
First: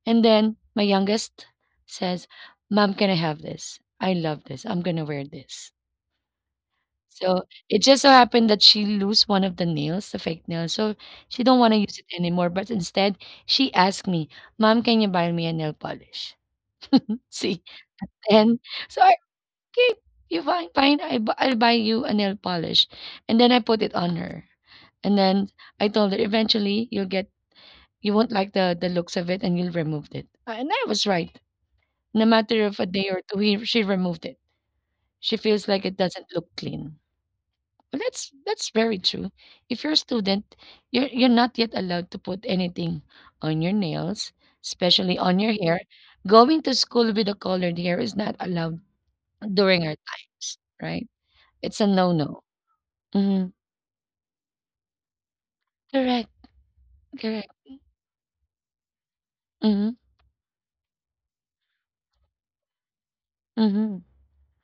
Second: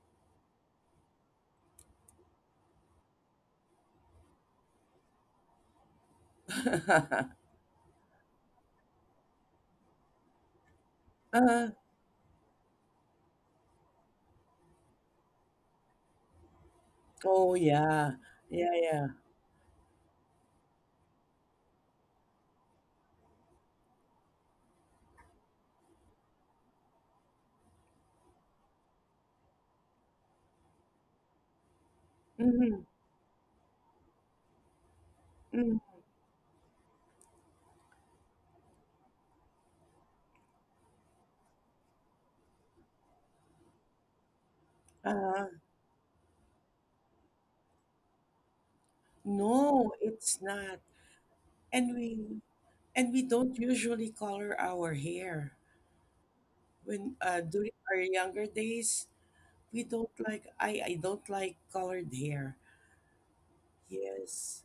Speaker 1: And then my youngest says, "Mom, can I have this? I love this. I'm gonna wear this." So it just so happened that she lose one of the nails, the fake nail, so she don't
Speaker 2: uh,
Speaker 1: want to use it anymore. But instead, she asked me, "Mom, can you buy me a nail polish?"
Speaker 2: oh,
Speaker 1: See,
Speaker 2: yeah.
Speaker 1: and
Speaker 2: Yeah,
Speaker 1: so
Speaker 2: yeah.
Speaker 1: I okay, you fine, fine. I'll buy you a nail polish, and then I put it on her. And then I told her, eventually you won't like the looks of it and you'll remove it. And I was right. In a matter of
Speaker 2: Mm-hmm.
Speaker 1: a day or two, she removed it. She feels like
Speaker 2: Mm-hmm.
Speaker 1: it doesn't look clean. But that's very true. If you're a student, you're not yet allowed to put anything on your nails, especially on
Speaker 2: Uh,
Speaker 1: your hair. Going to school with a colored hair is not allowed during
Speaker 2: no,
Speaker 1: our
Speaker 2: it's
Speaker 1: times,
Speaker 2: not.
Speaker 1: right? It's a
Speaker 2: And
Speaker 1: no-no.
Speaker 2: we
Speaker 1: Mm-hmm.
Speaker 2: don't usually color our hair.
Speaker 1: Correct.
Speaker 2: When
Speaker 1: Correct.
Speaker 2: during our younger days, we
Speaker 1: Mm-hmm.
Speaker 2: don't like I don't like colored hair.
Speaker 1: Mm-hmm.
Speaker 2: Yes.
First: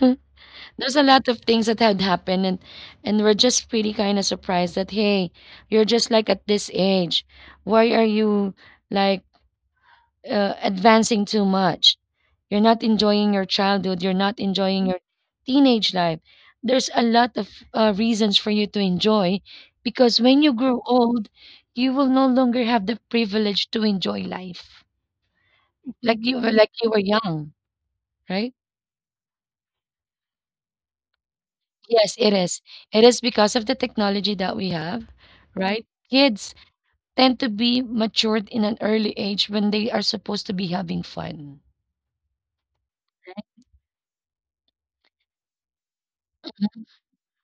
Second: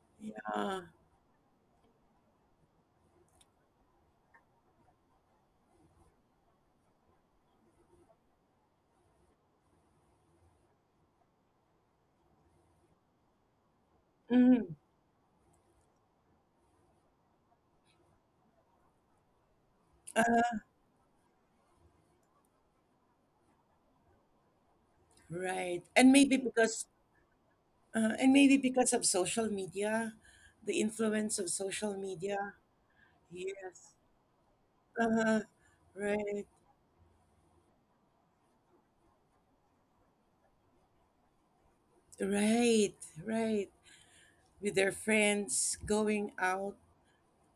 Speaker 2: Yeah.
Speaker 1: There's a lot of things that had happened, and we're just pretty kind of surprised that, hey, you're just like at this age, why are you like advancing too much? You're not enjoying your childhood, you're not
Speaker 2: Mhm.
Speaker 1: enjoying your teenage life. There's a lot of reasons for you to enjoy, because when you grow old you will no longer have the privilege to enjoy life
Speaker 2: Right.
Speaker 1: like you were, like you were young,
Speaker 2: And maybe
Speaker 1: right?
Speaker 2: because of social media, the influence of social
Speaker 1: Yes, it
Speaker 2: media.
Speaker 1: is. It is because of the
Speaker 2: Yes.
Speaker 1: technology that we have,
Speaker 2: uh
Speaker 1: right?
Speaker 2: right.
Speaker 1: Kids tend to be matured in an early age when they are supposed to be having fun.
Speaker 2: Right. Right. With their friends going out.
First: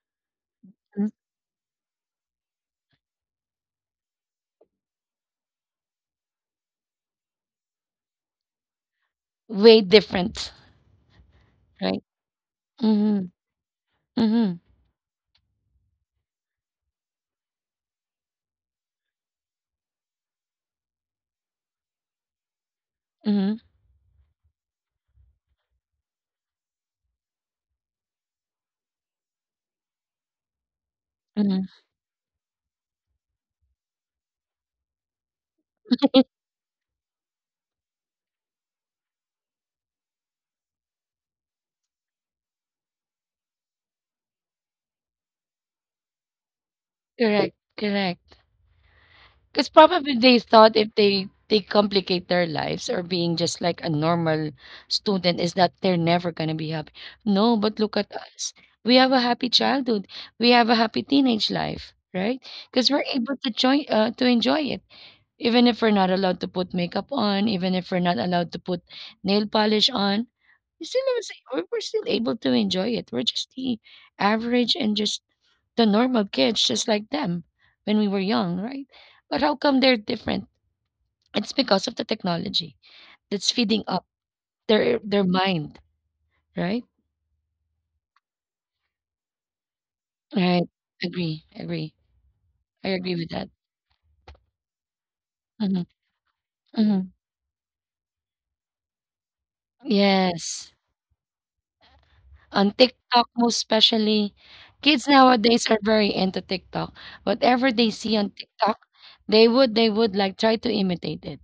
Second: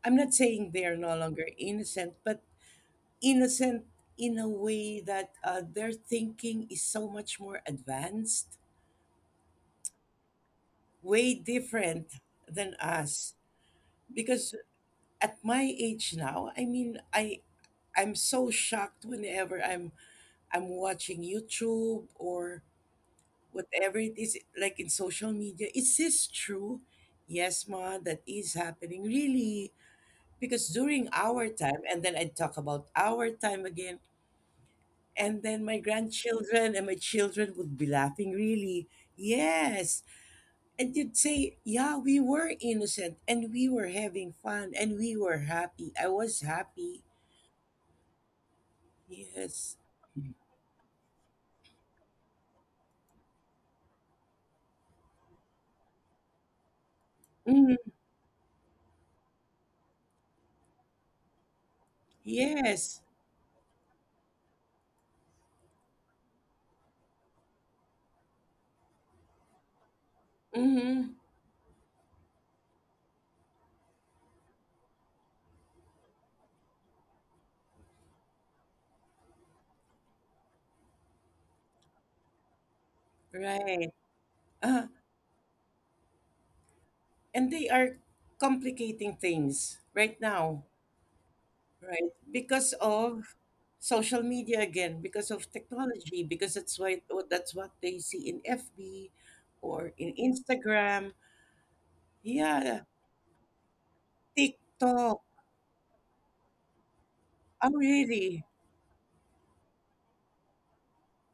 Speaker 2: I'm not saying they are
Speaker 1: Mm,
Speaker 2: no longer innocent, but innocent in a way that their thinking is so much more advanced,
Speaker 1: way different,
Speaker 2: way
Speaker 1: right?
Speaker 2: different than
Speaker 1: Mm-hmm.
Speaker 2: us.
Speaker 1: Mm-hmm.
Speaker 2: Because at my age now, I mean, I'm so shocked whenever I'm watching YouTube or
Speaker 1: Mm-hmm.
Speaker 2: whatever it is, like in social media. Is this true? Yes, ma, that is happening. Really? Because during our
Speaker 1: Mm-hmm.
Speaker 2: time, and then I talk about our time again, and then my grandchildren and my children would be laughing, really. Yes. And you'd say, yeah, we were innocent and we were having fun and we were happy. I was happy.
Speaker 1: Correct. Correct. Because
Speaker 2: Yes.
Speaker 1: probably they thought if they complicate their lives or being just like a normal student is that they're never gonna be happy. No, but
Speaker 2: Mhm.
Speaker 1: look at us. We have a happy childhood. We have a happy teenage life, right? Because we're
Speaker 2: Yes.
Speaker 1: able to enjoy it, even if we're not allowed to put makeup on, even if we're not allowed to put nail polish on. We still have,
Speaker 2: Hmm.
Speaker 1: we're still able to enjoy it. We're just the average and just the normal kids just like them when we were young, right? But how come they're different? It's because of the technology that's feeding
Speaker 2: Right.
Speaker 1: up
Speaker 2: Uh,
Speaker 1: their mind, right?
Speaker 2: and they are complicating things right
Speaker 1: Right.
Speaker 2: now.
Speaker 1: Agree. Agree.
Speaker 2: Right. Because
Speaker 1: I agree with
Speaker 2: of
Speaker 1: that.
Speaker 2: social media again, because of
Speaker 1: hmm
Speaker 2: technology, because that's
Speaker 1: hmm
Speaker 2: why that's what they see in FB or in
Speaker 1: Yes.
Speaker 2: Instagram.
Speaker 1: On
Speaker 2: Yeah,
Speaker 1: TikTok, most especially, kids
Speaker 2: TikTok.
Speaker 1: nowadays are very into TikTok. Whatever
Speaker 2: Oh
Speaker 1: they see on
Speaker 2: really?
Speaker 1: TikTok, they would like try to imitate it.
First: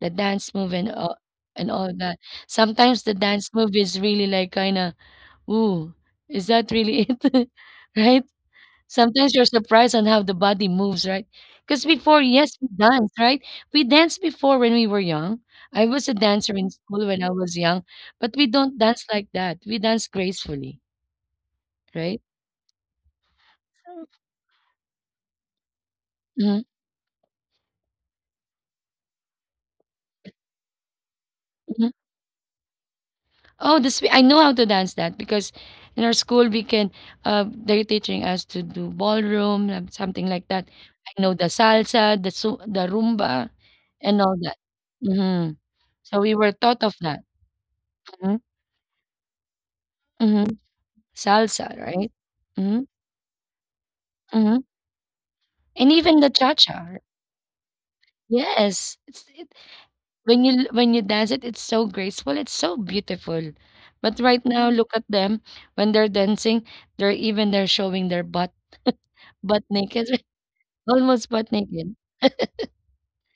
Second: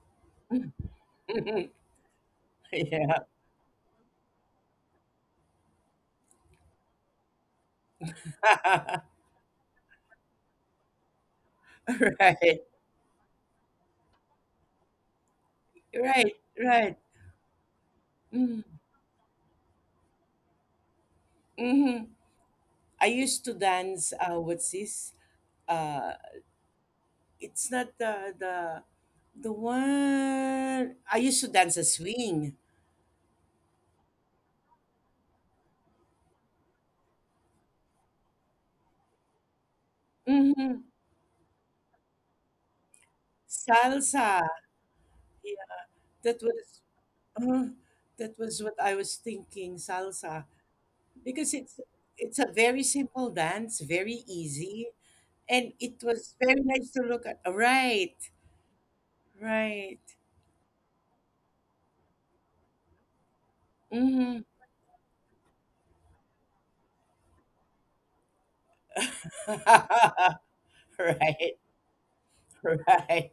Speaker 1: The dance move and all that. Sometimes the
Speaker 2: yeah.
Speaker 1: dance move is really like kind of ooh, is that really it? Right? Sometimes you're surprised on how the body moves, right? Because before, yes,
Speaker 2: right.
Speaker 1: we dance, right? We danced before when we were young. I was a
Speaker 2: Right.
Speaker 1: dancer in
Speaker 2: Right.
Speaker 1: school when I was young, but we don't
Speaker 2: Mm-hmm.
Speaker 1: dance like that. We dance gracefully,
Speaker 2: Mm-hmm.
Speaker 1: right?
Speaker 2: I used to dance what's this? Uh
Speaker 1: Mhm,
Speaker 2: it's not the one I used to dance a
Speaker 1: mhm.
Speaker 2: swing.
Speaker 1: Oh, this I know how to dance that because in our school we can they're teaching us to do ballroom something like that.
Speaker 2: Mm-hmm.
Speaker 1: I know the salsa, the rumba, and
Speaker 2: Salsa.
Speaker 1: all that. Mhm. So we
Speaker 2: That
Speaker 1: were taught
Speaker 2: was
Speaker 1: of that.
Speaker 2: uh,
Speaker 1: Mhm,
Speaker 2: that was what I was thinking, salsa,
Speaker 1: mhm.
Speaker 2: because
Speaker 1: Salsa,
Speaker 2: it's
Speaker 1: right?
Speaker 2: it's a very
Speaker 1: Mhm,
Speaker 2: simple dance, very
Speaker 1: mhm.
Speaker 2: easy, and
Speaker 1: And
Speaker 2: it
Speaker 1: even the
Speaker 2: was very nice
Speaker 1: cha-cha.
Speaker 2: to look at. Right,
Speaker 1: Yes. It's it
Speaker 2: right,
Speaker 1: When you dance it, it's so graceful, it's so beautiful. But
Speaker 2: hmm.
Speaker 1: right now, look at them when they're dancing, they're even they're showing their butt, butt naked, almost butt
Speaker 2: Right,
Speaker 1: naked.
Speaker 2: right.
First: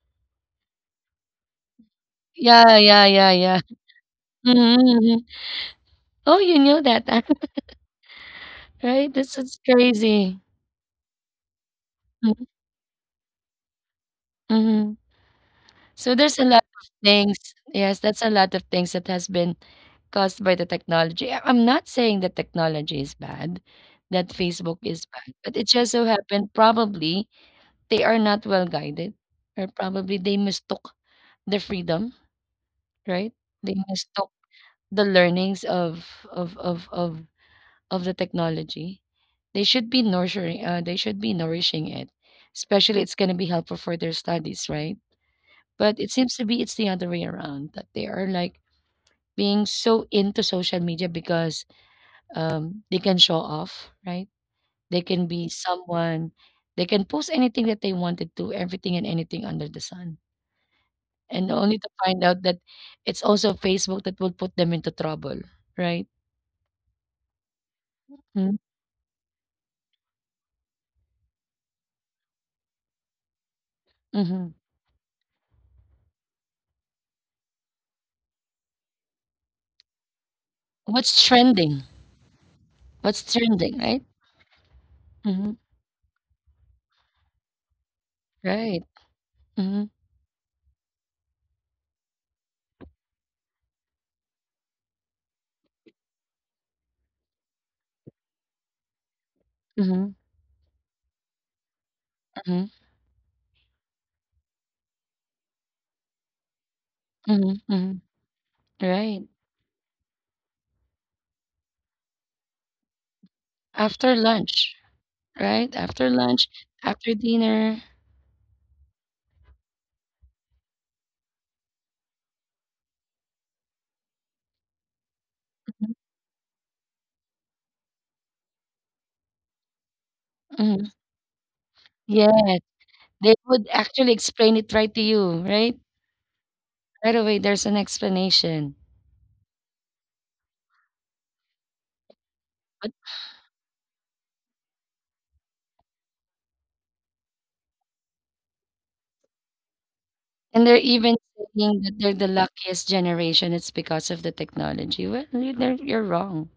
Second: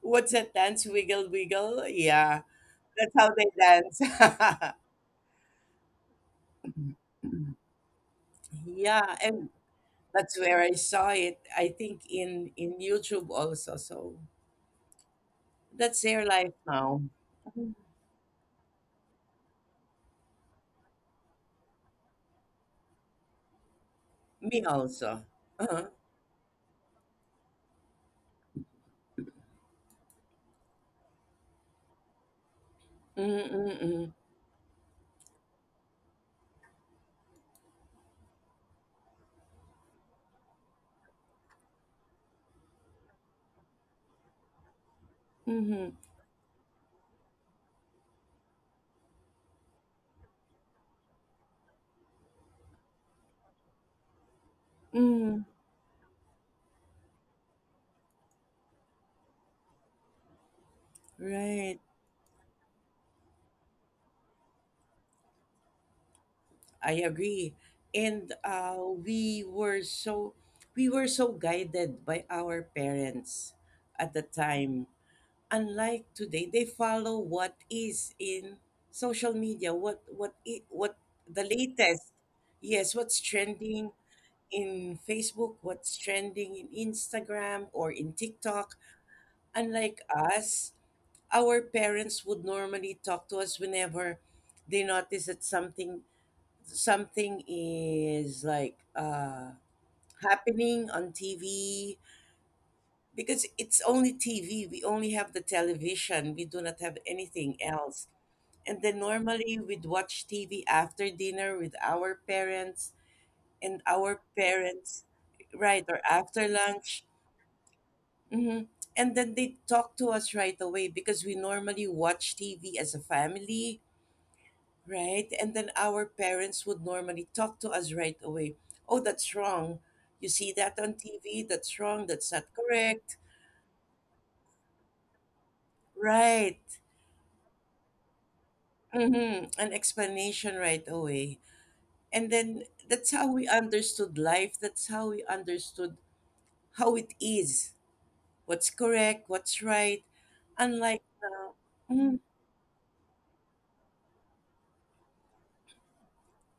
Speaker 2: What's that dance? Wiggle, wiggle. Yeah,
Speaker 1: Yeah, yeah,
Speaker 2: that's how
Speaker 1: yeah,
Speaker 2: they
Speaker 1: yeah. Mhm,
Speaker 2: dance.
Speaker 1: mhm. Oh, you knew that, right?
Speaker 2: Yeah,
Speaker 1: This
Speaker 2: and
Speaker 1: is
Speaker 2: that's
Speaker 1: crazy.
Speaker 2: where I saw it. I think
Speaker 1: Mhm,
Speaker 2: in YouTube also. So
Speaker 1: mhm.
Speaker 2: that's
Speaker 1: So
Speaker 2: their
Speaker 1: there's a
Speaker 2: life
Speaker 1: lot of
Speaker 2: now.
Speaker 1: things. Yes, that's a lot of things that has been caused by the technology. I'm not saying that technology is bad, that
Speaker 2: Me
Speaker 1: Facebook is
Speaker 2: also.
Speaker 1: bad, but it
Speaker 2: Uh-huh.
Speaker 1: just so happened probably they are not well guided, or probably they mistook the freedom, right? They
Speaker 2: Mm-mm-mm.
Speaker 1: mistook the learnings of of of of the technology. They should be nurturing. They should be nourishing it, especially it's gonna be helpful for their studies, right?
Speaker 2: Mm-hmm.
Speaker 1: But it seems to be it's the other way around, that they are like being so into social media because they can show off, right? They can
Speaker 2: Mm,
Speaker 1: be someone, they can post anything that they wanted to, everything and anything under the sun. And only
Speaker 2: right.
Speaker 1: to find out that it's also Facebook that will put them into trouble, right?
Speaker 2: I agree. And
Speaker 1: Hmm,
Speaker 2: uh, we were so we were so guided by our parents at the
Speaker 1: mm-hmm.
Speaker 2: time. Unlike today, they follow what is in social media, what the
Speaker 1: What's trending?
Speaker 2: latest. Yes, what's
Speaker 1: What's
Speaker 2: trending
Speaker 1: trending, right?
Speaker 2: in Facebook,
Speaker 1: Mm-hmm.
Speaker 2: what's trending in Instagram or in TikTok.
Speaker 1: Right. Mm-hmm.
Speaker 2: Unlike us, our parents would normally talk to us whenever they notice that something is like
Speaker 1: Mm-hmm.
Speaker 2: happening on TV,
Speaker 1: Mm-hmm.
Speaker 2: because it's only TV, we only have the television, we do not have anything
Speaker 1: Mm-hmm. mm-hmm,
Speaker 2: else. And then
Speaker 1: right.
Speaker 2: normally we'd watch TV after dinner with our parents and
Speaker 1: After
Speaker 2: our
Speaker 1: lunch.
Speaker 2: parents,
Speaker 1: Right?
Speaker 2: right, or
Speaker 1: After
Speaker 2: after
Speaker 1: lunch,
Speaker 2: lunch.
Speaker 1: after dinner.
Speaker 2: Hmm. And then they talk to us right away, because we normally watch TV as a family. Right? And then
Speaker 1: Mhm,
Speaker 2: our parents would normally talk to us right away. Oh, that's wrong. You see that
Speaker 1: mhm.
Speaker 2: on TV? That's wrong. That's not
Speaker 1: Yes.
Speaker 2: correct.
Speaker 1: They would actually explain it right to you, right?
Speaker 2: Right.
Speaker 1: Right away, there's an explanation.
Speaker 2: Mm-hmm. An explanation right away. And then
Speaker 1: But,
Speaker 2: that's how we understood life. That's how we understood how it is, what's correct, what's right.
Speaker 1: and they're
Speaker 2: Unlike
Speaker 1: even saying that
Speaker 2: now.
Speaker 1: they're
Speaker 2: Mhm.
Speaker 1: the luckiest generation. It's because of the technology. Well, you're wrong.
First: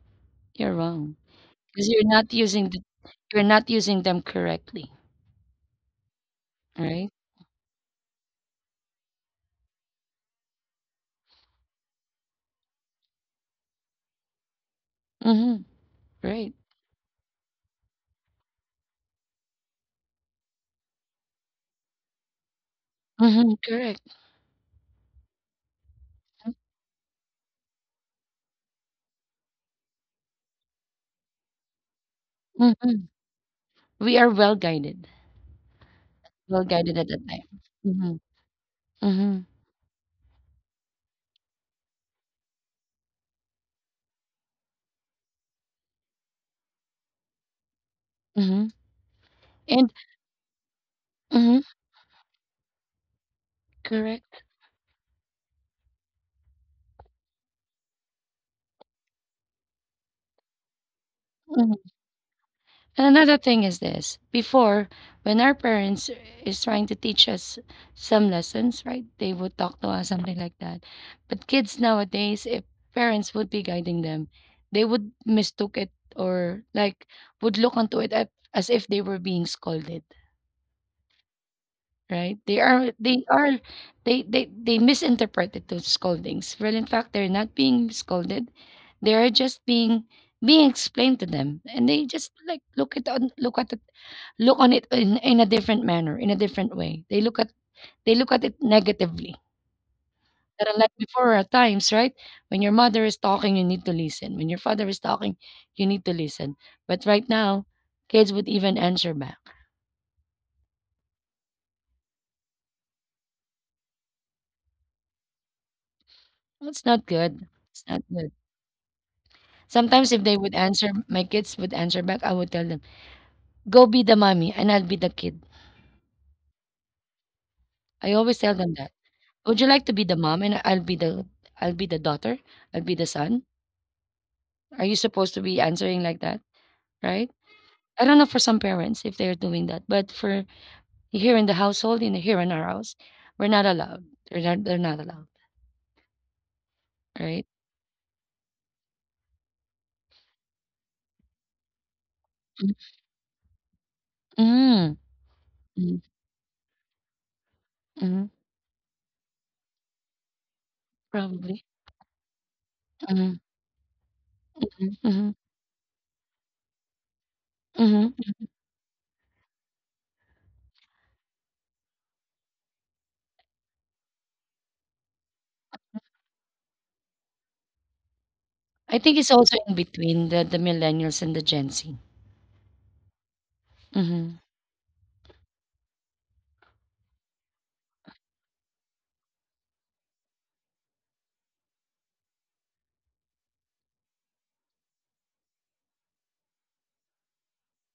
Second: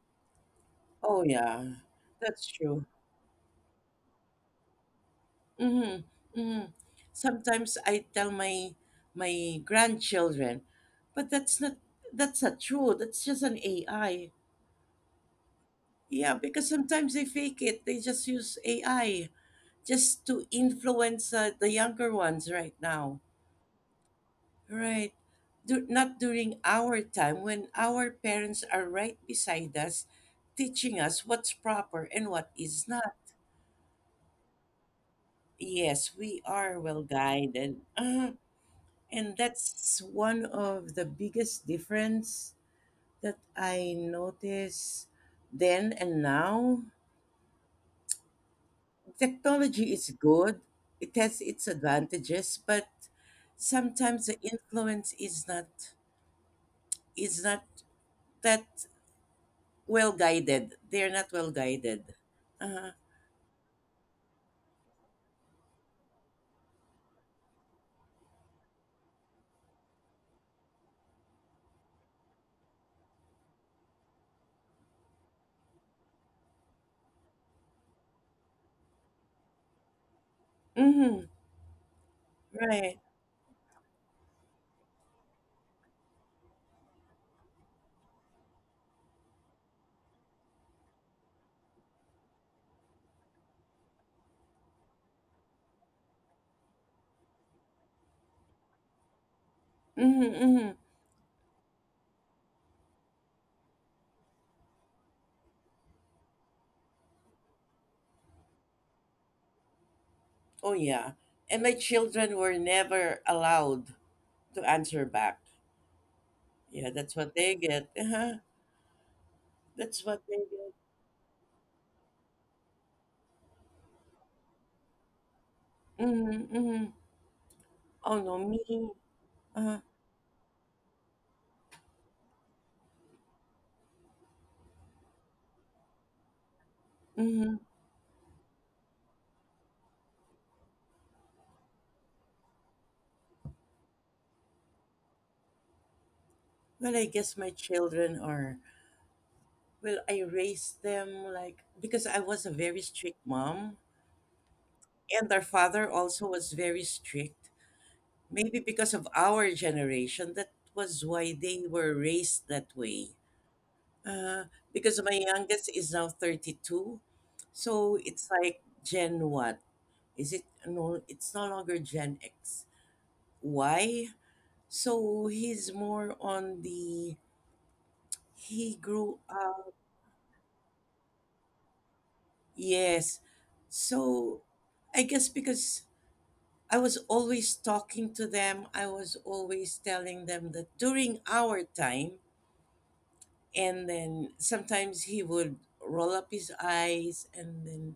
Speaker 1: You're wrong
Speaker 2: Oh, yeah.
Speaker 1: because you're not
Speaker 2: That's
Speaker 1: using
Speaker 2: true.
Speaker 1: you're not using them correctly,
Speaker 2: Mm-hmm. Mm-hmm.
Speaker 1: right?
Speaker 2: Sometimes I tell my my grandchildren, but that's not true. That's just an AI.
Speaker 1: Mm-hmm.
Speaker 2: Yeah,
Speaker 1: Right.
Speaker 2: because sometimes they fake it. They just use AI just to influence the younger ones right now.
Speaker 1: Mm-hmm. Correct.
Speaker 2: Right. Du- not during our time, when our parents are right beside us teaching us what's proper and what is
Speaker 1: Mm-hmm.
Speaker 2: not.
Speaker 1: We are well guided.
Speaker 2: Yes, we
Speaker 1: Well
Speaker 2: are
Speaker 1: guided
Speaker 2: well
Speaker 1: at that time.
Speaker 2: guided.
Speaker 1: Mm-hmm.
Speaker 2: And
Speaker 1: Mm-hmm.
Speaker 2: that's one of the biggest difference that I notice then and now.
Speaker 1: Mm-hmm. And
Speaker 2: Technology is good. It has
Speaker 1: mm-hmm.
Speaker 2: its advantages, but sometimes the
Speaker 1: Correct.
Speaker 2: influence is not, is not that well guided. They're not well
Speaker 1: Mm-hmm.
Speaker 2: guided. Uh-huh.
Speaker 1: And another thing is this before, when our parents is trying to teach us some lessons, right? They would talk to us, something like that. But kids nowadays, if parents would be guiding them, they would mistook it, or like would look onto it at, as if they were being scolded,
Speaker 2: Mm-hmm.
Speaker 1: right? They are,
Speaker 2: Right.
Speaker 1: they are, they misinterpreted those scoldings. Well, in fact, they're not being scolded. They're just being explained to them, and they just like look on it in a different manner, in a different way. They look at it negatively.
Speaker 2: Mm-hmm, mm-hmm.
Speaker 1: Not unlike before at times, right? When your mother is talking, you need to listen. When your father is talking, you need to listen. But right now, kids would even answer back.
Speaker 2: Oh yeah. And my children were never allowed to answer back.
Speaker 1: It's
Speaker 2: Yeah,
Speaker 1: not
Speaker 2: that's what
Speaker 1: good.
Speaker 2: they
Speaker 1: It's
Speaker 2: get.
Speaker 1: not good.
Speaker 2: Uh-huh. That's
Speaker 1: Sometimes if
Speaker 2: what they
Speaker 1: they would
Speaker 2: get.
Speaker 1: answer, my kids would answer back, I would tell them, go be the mommy and I'll be the kid.
Speaker 2: Mhm, mhm.
Speaker 1: I
Speaker 2: Oh,
Speaker 1: always
Speaker 2: no,
Speaker 1: tell
Speaker 2: me,
Speaker 1: them that. Would you
Speaker 2: uh,
Speaker 1: like to be the mom and I'll be the daughter? I'll be the son? Are you supposed to be answering like that? Right?
Speaker 2: mhm.
Speaker 1: I don't know for some parents if they're doing that, but for here in the household, in here in our house, we're not allowed. They're not allowed,
Speaker 2: Well, I guess
Speaker 1: right?
Speaker 2: my children are, well, I raised them like, because I was a very strict mom,
Speaker 1: Mm.
Speaker 2: and our father
Speaker 1: Mm.
Speaker 2: also was very strict.
Speaker 1: Mm.
Speaker 2: Maybe because of our generation, that was why they
Speaker 1: Probably.
Speaker 2: were raised that way.
Speaker 1: Mm.
Speaker 2: Uh, because my
Speaker 1: Mm.
Speaker 2: youngest is now 32, so
Speaker 1: Mm.
Speaker 2: it's like Gen what? Is it, no, it's no longer Gen X. Why? So he's more on the He
Speaker 1: I think
Speaker 2: grew
Speaker 1: it's also in
Speaker 2: up,
Speaker 1: between the millennials and the Gen Z.
Speaker 2: yes.
Speaker 1: Mm-hmm.
Speaker 2: So I guess because I was always talking to them, I was always telling them that during our time, and then sometimes he would roll up his eyes and then,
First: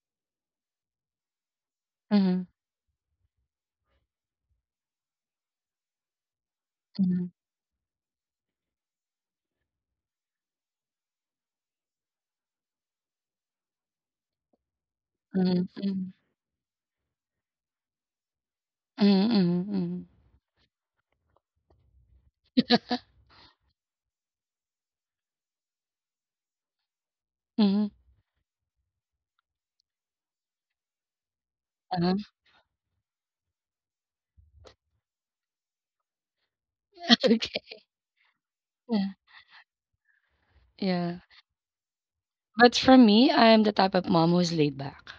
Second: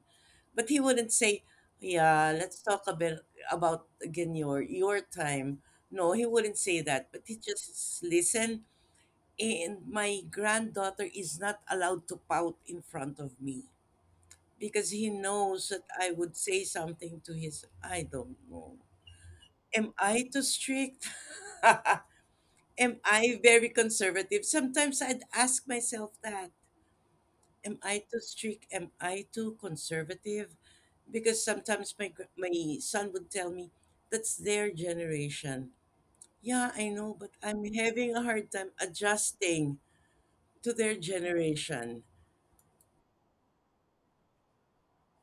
Speaker 2: but he wouldn't say, yeah,
Speaker 1: Mm-hmm.
Speaker 2: let's talk a bit about again your time. No, he wouldn't say that, but
Speaker 1: Mm-hmm.
Speaker 2: he just listen. And my granddaughter is not allowed to pout in front of me because he knows that
Speaker 1: Mm-hmm.
Speaker 2: I would say something to his I don't know. Am
Speaker 1: Mm-hmm.
Speaker 2: I too strict? Am I very conservative? Sometimes I'd ask myself that. Am
Speaker 1: Mm-hmm.
Speaker 2: I too strict? Am I too conservative? Because sometimes my
Speaker 1: Uh-huh.
Speaker 2: gr- my son would tell me, "That's their generation." Yeah, I know, but I'm
Speaker 1: Okay.
Speaker 2: having a hard time
Speaker 1: Yeah.
Speaker 2: adjusting to their
Speaker 1: Yeah.
Speaker 2: generation.
Speaker 1: But for me, I am the type of mom who's laid back.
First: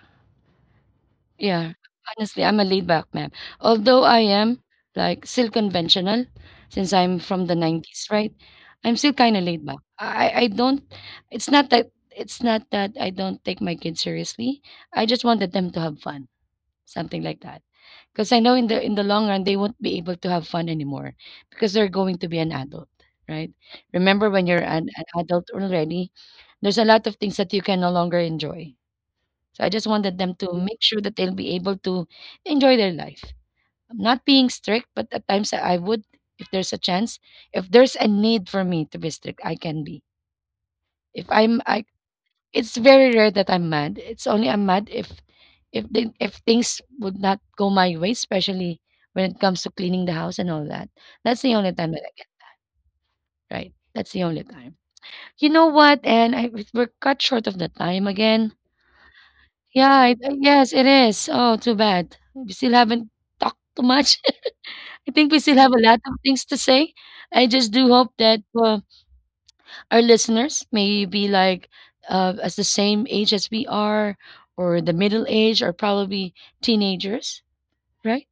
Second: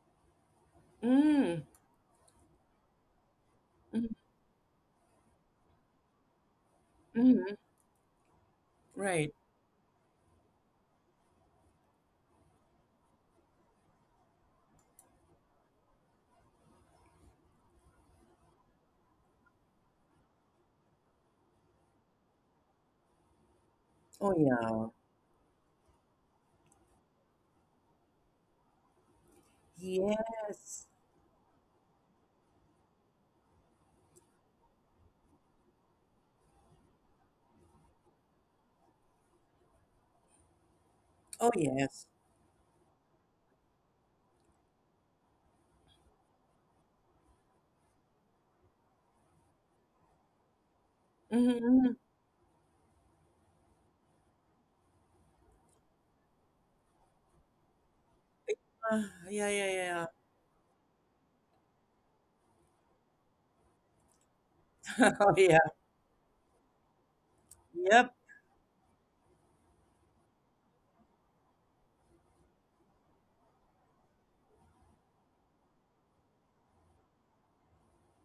Speaker 2: Mm,
Speaker 1: Yeah, honestly, I'm a laid back man. Although
Speaker 2: mm,
Speaker 1: I am like still conventional since I'm from the
Speaker 2: mm,
Speaker 1: 90s, right? I'm still
Speaker 2: right.
Speaker 1: kind of laid back. I don't, it's not that it's not that I don't take my kids seriously. I just wanted them to have fun, something like that. Because I know in the long run they won't be able to have fun anymore because they're going to be an adult, right? Remember
Speaker 2: Oh
Speaker 1: when you're
Speaker 2: yeah.
Speaker 1: an adult already, there's a lot of things that you can no longer enjoy, so I just wanted them to make
Speaker 2: Yes.
Speaker 1: sure that they'll be able to enjoy their life. I'm not being strict, but at times I would, if there's a chance, if there's a need for me to be strict, I can be. If
Speaker 2: Oh,
Speaker 1: I'm, I
Speaker 2: yes.
Speaker 1: It's very rare that I'm mad. It's only I'm mad if, if things would not go my way, especially when it comes to cleaning the house and all that. That's the only time
Speaker 2: Mm-hmm.
Speaker 1: that I get right. That's the only time. You know what? We're cut short of the time again.
Speaker 2: Yeah, yeah,
Speaker 1: Yeah,
Speaker 2: yeah.
Speaker 1: it yes, it is. Oh, too bad. We still haven't talked too much. I
Speaker 2: Yeah.
Speaker 1: think we
Speaker 2: Oh,
Speaker 1: still
Speaker 2: yeah.
Speaker 1: have a lot of things to say. I just do hope
Speaker 2: Yep.
Speaker 1: that our listeners may be like as the same age as we are, or the middle age, or probably teenagers, right?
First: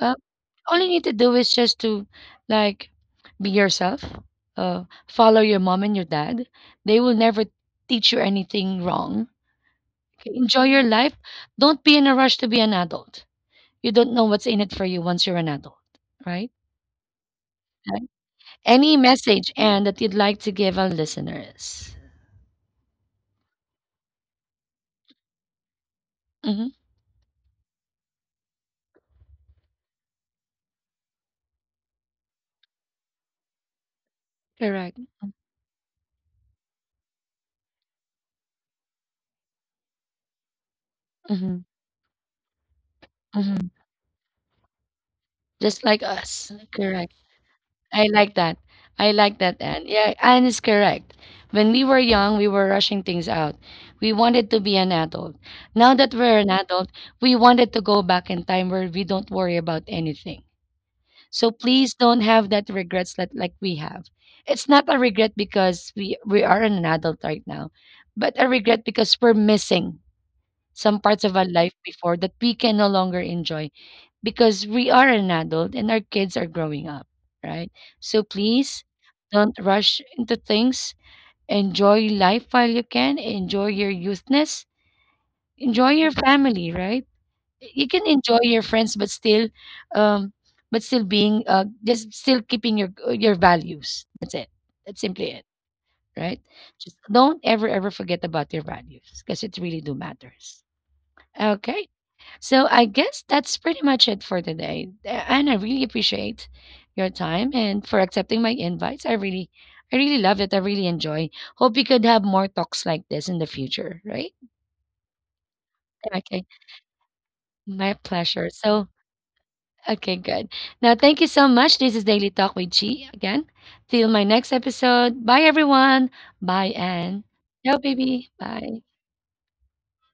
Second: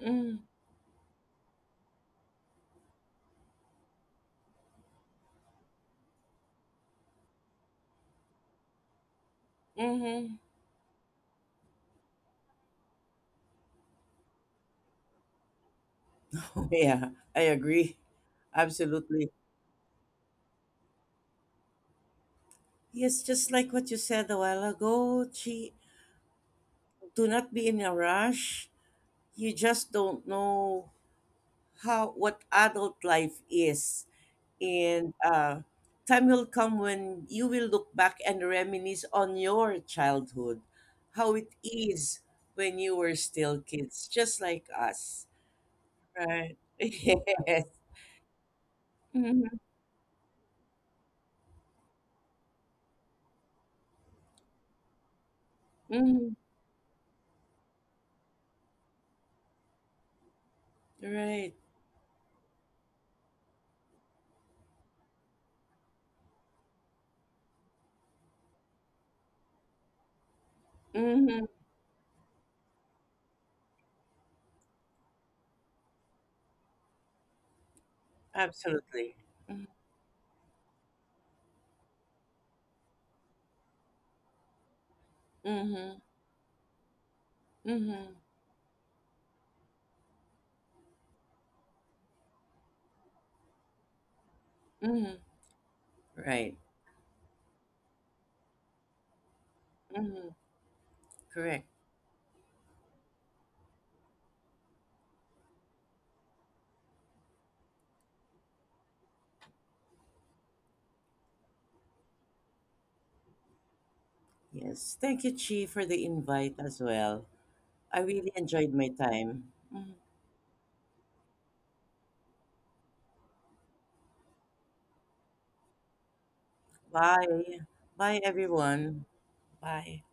Speaker 1: Uh, all you need to do is just to like be yourself, uh, follow your mom and your dad. They will never teach you anything wrong. Okay?
Speaker 2: Mm-hmm.
Speaker 1: Enjoy your life. Don't be in a rush to be an adult. You don't know what's in it for you once you're an adult, right?
Speaker 2: Yeah, I agree.
Speaker 1: Right. Any
Speaker 2: Absolutely.
Speaker 1: message, Anne, that you'd like to give our listeners?
Speaker 2: Yes, just like what you said a while ago, Chi,
Speaker 1: Hmm.
Speaker 2: do not be in a rush. You just don't know how what adult life is.
Speaker 1: Correct.
Speaker 2: And time will come when you will look back and reminisce on your childhood, how it
Speaker 1: Hmm.
Speaker 2: is when you were still
Speaker 1: Hmm.
Speaker 2: kids, just like us.
Speaker 1: Just like us.
Speaker 2: Right.
Speaker 1: Correct.
Speaker 2: Yes.
Speaker 1: I like that. I like
Speaker 2: Hmm.
Speaker 1: that, Anne. Yeah, Anne is correct. When we were young, we were rushing things out. We wanted to be an adult. Now that
Speaker 2: Hmm.
Speaker 1: we're an adult, we wanted to go back in time where we don't worry about anything. So
Speaker 2: Right.
Speaker 1: please don't have that regrets that like we have. It's not a regret because we are an adult right now, but a regret because we're missing some parts of
Speaker 2: Hmm.
Speaker 1: our life before that we can no longer enjoy because we are an adult and our kids are growing up, right? So please
Speaker 2: Absolutely.
Speaker 1: don't
Speaker 2: Hmm.
Speaker 1: rush into things. Enjoy life while you can. Enjoy your youthness. Enjoy
Speaker 2: Hmm.
Speaker 1: your family, right? You can enjoy your friends, um but still being just still keeping your values, that's it, that's
Speaker 2: Hmm.
Speaker 1: simply it, right,
Speaker 2: Right.
Speaker 1: just don't ever forget about your values because it really do
Speaker 2: Hmm.
Speaker 1: matters,
Speaker 2: Correct.
Speaker 1: okay, so I guess that's pretty much it for today. And I really appreciate your time and for accepting my invites, I really love it, I really enjoy, hope we could have more talks like this in the future, right?
Speaker 2: Yes. Thank you, Chi, for the
Speaker 1: Okay,
Speaker 2: invite as well.
Speaker 1: my
Speaker 2: I really
Speaker 1: pleasure,
Speaker 2: enjoyed
Speaker 1: so
Speaker 2: my time. Mhm.
Speaker 1: Okay, good. Now, thank you so much. This is Daily Talk with G again. Till my next episode. Bye, everyone. Bye, and
Speaker 2: Bye.
Speaker 1: ciao,
Speaker 2: Bye,
Speaker 1: baby. Bye.
Speaker 2: everyone. Bye.